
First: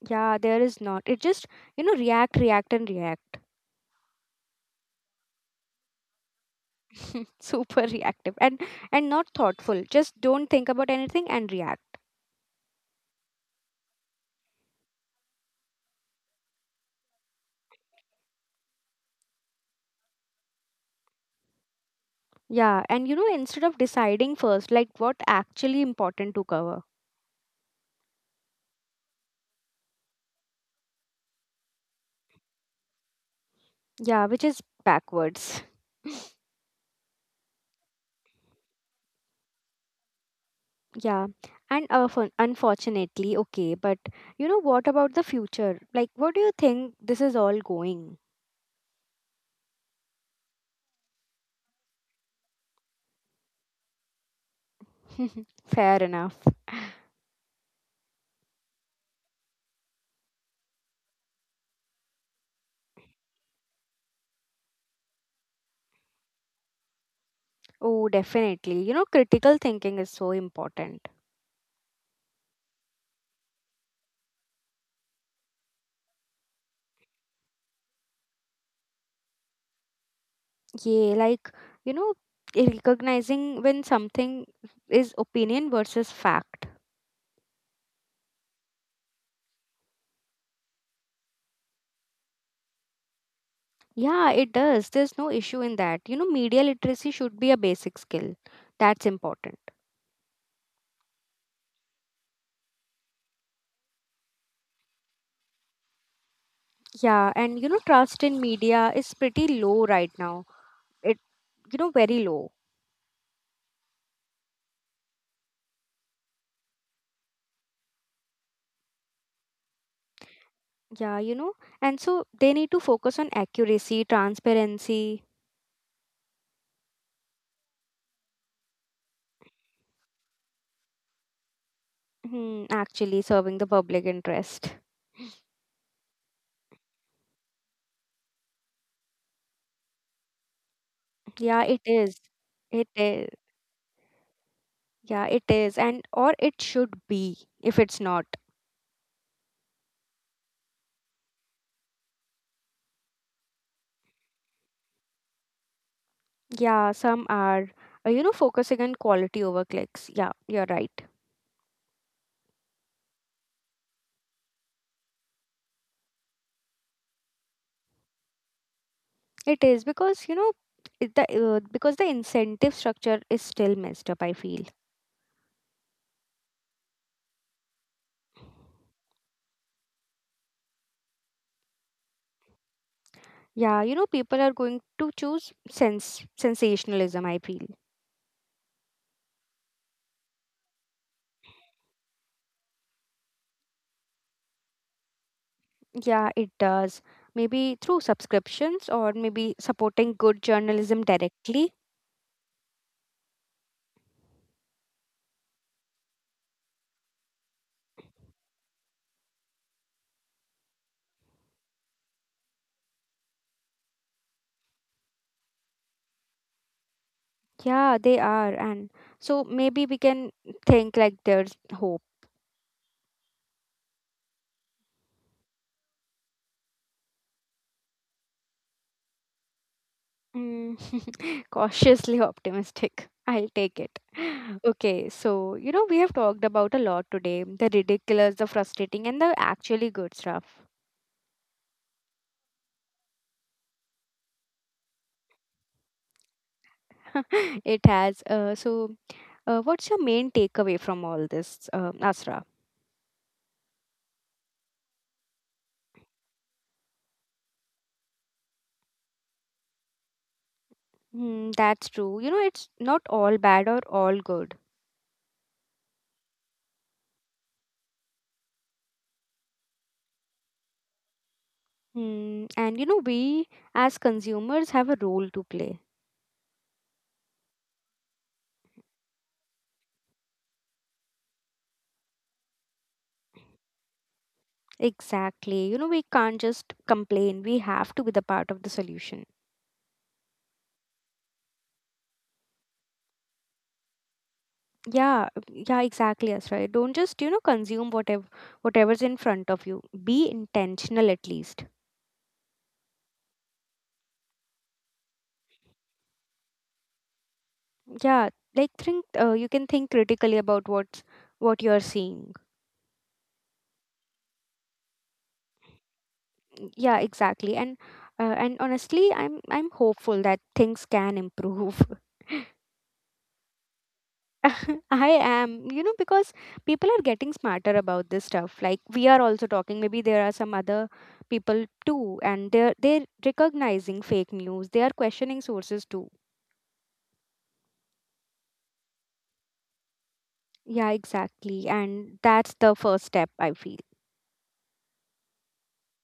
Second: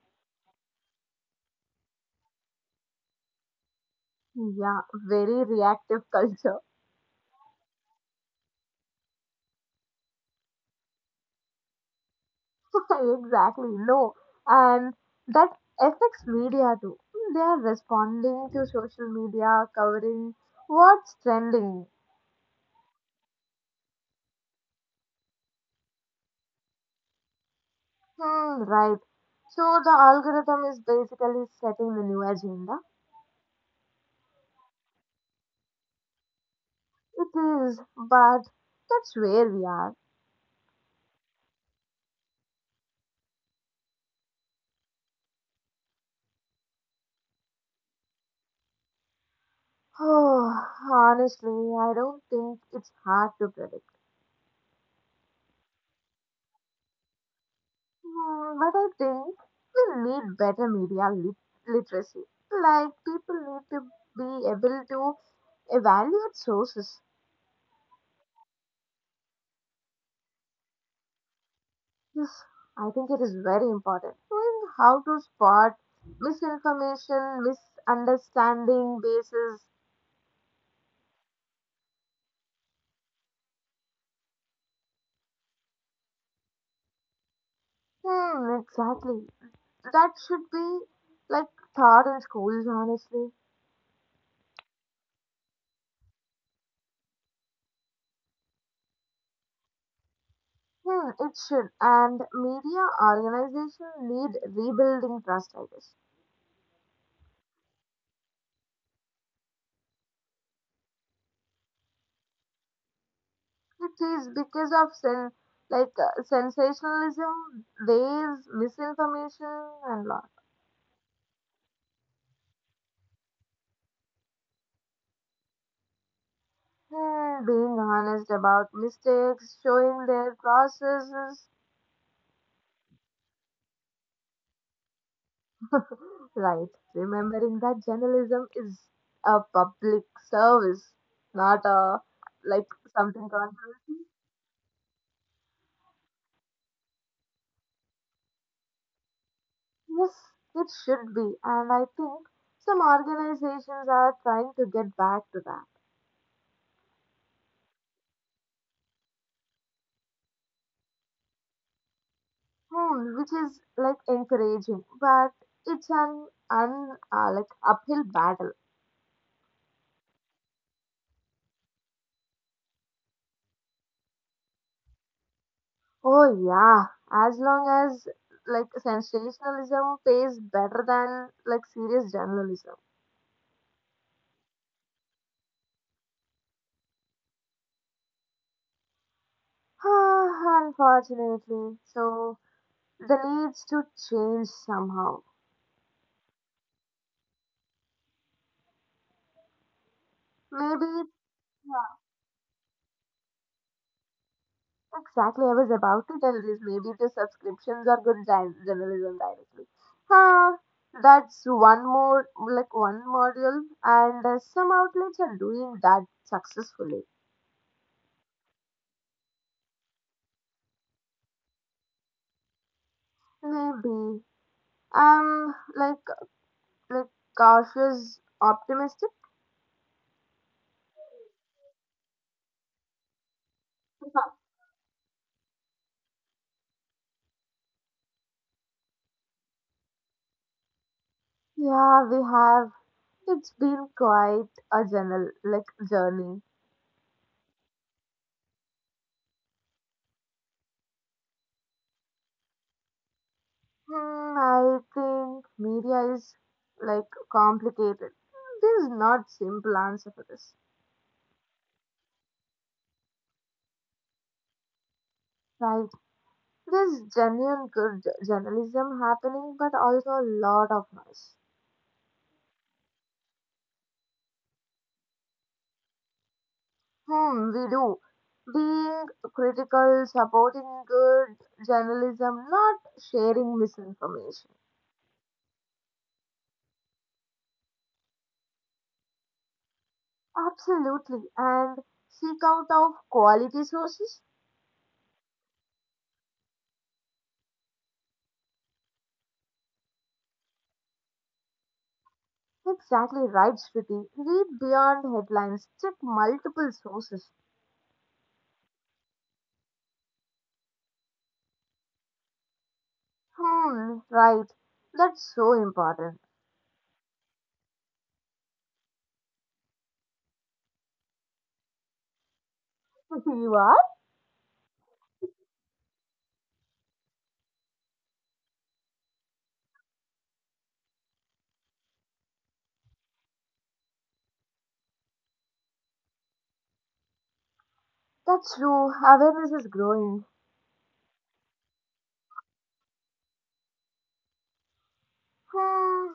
S1: Yeah, there is not. You know, react, react, and react.
S2: Yeah, very reactive culture.
S1: Super reactive, and not thoughtful, just don't think about anything and react.
S2: Exactly. No, and that affects media too. They are responding to social media, covering what's trending.
S1: Yeah, and you know, instead of deciding first like what actually important to cover.
S2: Right. So the algorithm is basically setting the new agenda.
S1: Yeah, which is backwards.
S2: It is, but that's where we are.
S1: Yeah. And unfortunately, okay, but you know, what about the future? Like what do you think this is all going?
S2: Oh, honestly, I don't think it's hard to predict.
S1: Fair enough.
S2: Hmm, but I think we need better literacy. Like people need to be able to evaluate sources.
S1: Oh definitely, you know, critical thinking is so important.
S2: Yes, I think it is very important. Knowing how to spot misinformation, misunderstanding bases.
S1: Yeah, like you know, recognizing when something is opinion versus fact.
S2: Exactly. That should be like taught in schools, honestly.
S1: Yeah, it does. There's no issue in that. You know, media literacy should be a basic skill. That's important.
S2: Hmm, it should. And media organizations need rebuilding trust, I guess.
S1: Yeah, and you know, trust in media is pretty low right now. It, you know, very low.
S2: It is because of sensationalism, waves, misinformation, and lot.
S1: Yeah, you know, and so they need to focus on accuracy, transparency,
S2: And being honest about mistakes, showing their processes.
S1: hmm, actually serving the public interest.
S2: Right. Remembering that journalism is a public service, not a
S1: Yeah, it is.
S2: like something
S1: It is.
S2: controversial.
S1: Yeah, it is. And or it should be if it's not.
S2: Yes, it should be, and I think some organizations are trying to get back to that.
S1: Yeah, some are, you know, focusing on quality over clicks. Yeah, you're right.
S2: Which is like encouraging, but it's an un like uphill battle.
S1: It is because you know, it- the because the incentive structure is still messed up. I feel.
S2: Oh yeah, as long as like sensationalism pays better than like serious journalism.
S1: Yeah, you know, people are going to choose sense sensationalism. I feel.
S2: Ah, unfortunately, so the needs to change somehow.
S1: Yeah, it does. Maybe through subscriptions, or maybe supporting good
S2: Maybe
S1: journalism directly.
S2: uh, exactly, I was about to tell this. Maybe the subscriptions are good journalism directly. Huh, that's one more, like one module, and some outlets are doing that successfully.
S1: Yeah, they are, and so maybe we can think like there's hope.
S2: Maybe. Um, like, like cautious, optimistic.
S1: Mm. Cautiously optimistic. I'll take it. Okay, so you know, we have talked about a lot today, the ridiculous, the frustrating, and the actually good stuff.
S2: Yeah, we have. It's been quite a like journey.
S1: It has. So, what's your main takeaway from all this, Asra?
S2: Hmm, I think media is like complicated. There's not simple answer for this.
S1: Mm, that's true. You know, it's not all bad or all good.
S2: Like there's genuine good journalism happening, but also a lot of noise.
S1: Mm, and you know, we as consumers have a role to play.
S2: We do. Being critical, supporting good journalism, not sharing misinformation.
S1: Exactly. You know, we can't just complain, we have to be the part of the solution.
S2: Absolutely. And seek out of quality sources.
S1: Yeah, yeah, exactly. That's right. Don't just, you know, consume whatever's in front of you. Be intentional at least.
S2: Exactly right, Shruti. Read beyond headlines. Check multiple sources.
S1: Yeah, like think you can think critically about what you're seeing.
S2: Right. That's so important.
S1: Yeah, exactly. And honestly, I'm hopeful that things can improve.
S2: You are?
S1: I am, you know, because people are getting smarter about this stuff. Like we are also talking, maybe there are some other people too, and they're recognizing fake news. They are questioning sources too.
S2: That's true. Awareness is growing.
S1: Yeah, exactly. And that's the first step, I feel.
S2: Hmm,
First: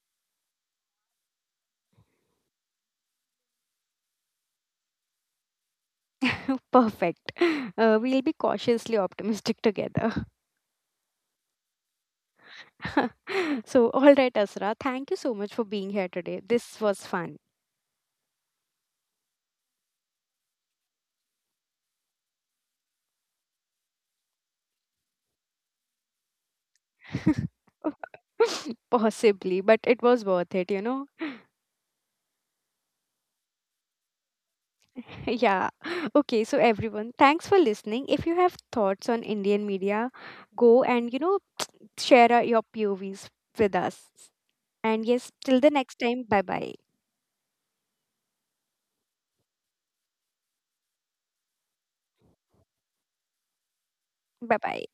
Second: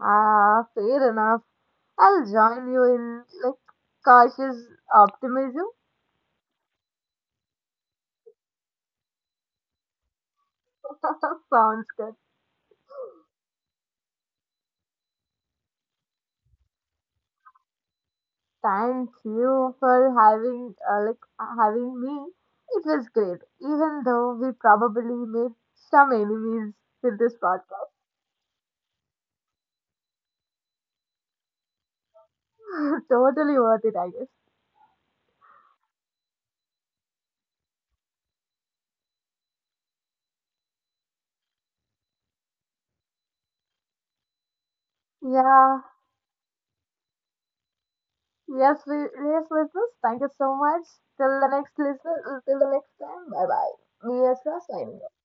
S2: ah, fair enough. I'll join you in like cautious optimism.
S1: Perfect. We'll be cautiously optimistic together.
S2: Sounds good.
S1: So, all right, Asra, thank you so much for being here today. This was fun.
S2: Thank you for having like having me. It was great, even though we probably made some enemies with this podcast.
S1: Possibly, but it was worth it, you know?
S2: Totally worth it, I guess.
S1: Yeah. Okay, so everyone, thanks for listening. If you have thoughts on Indian media, go and, you know, share your POVs with us. And yes,
S2: Yeah.
S1: till the next time, bye bye.
S2: Yes, listeners. Thank you so much. Till the next listen. Till the next time. Bye bye. Me as well,
S1: Bye
S2: signing
S1: bye.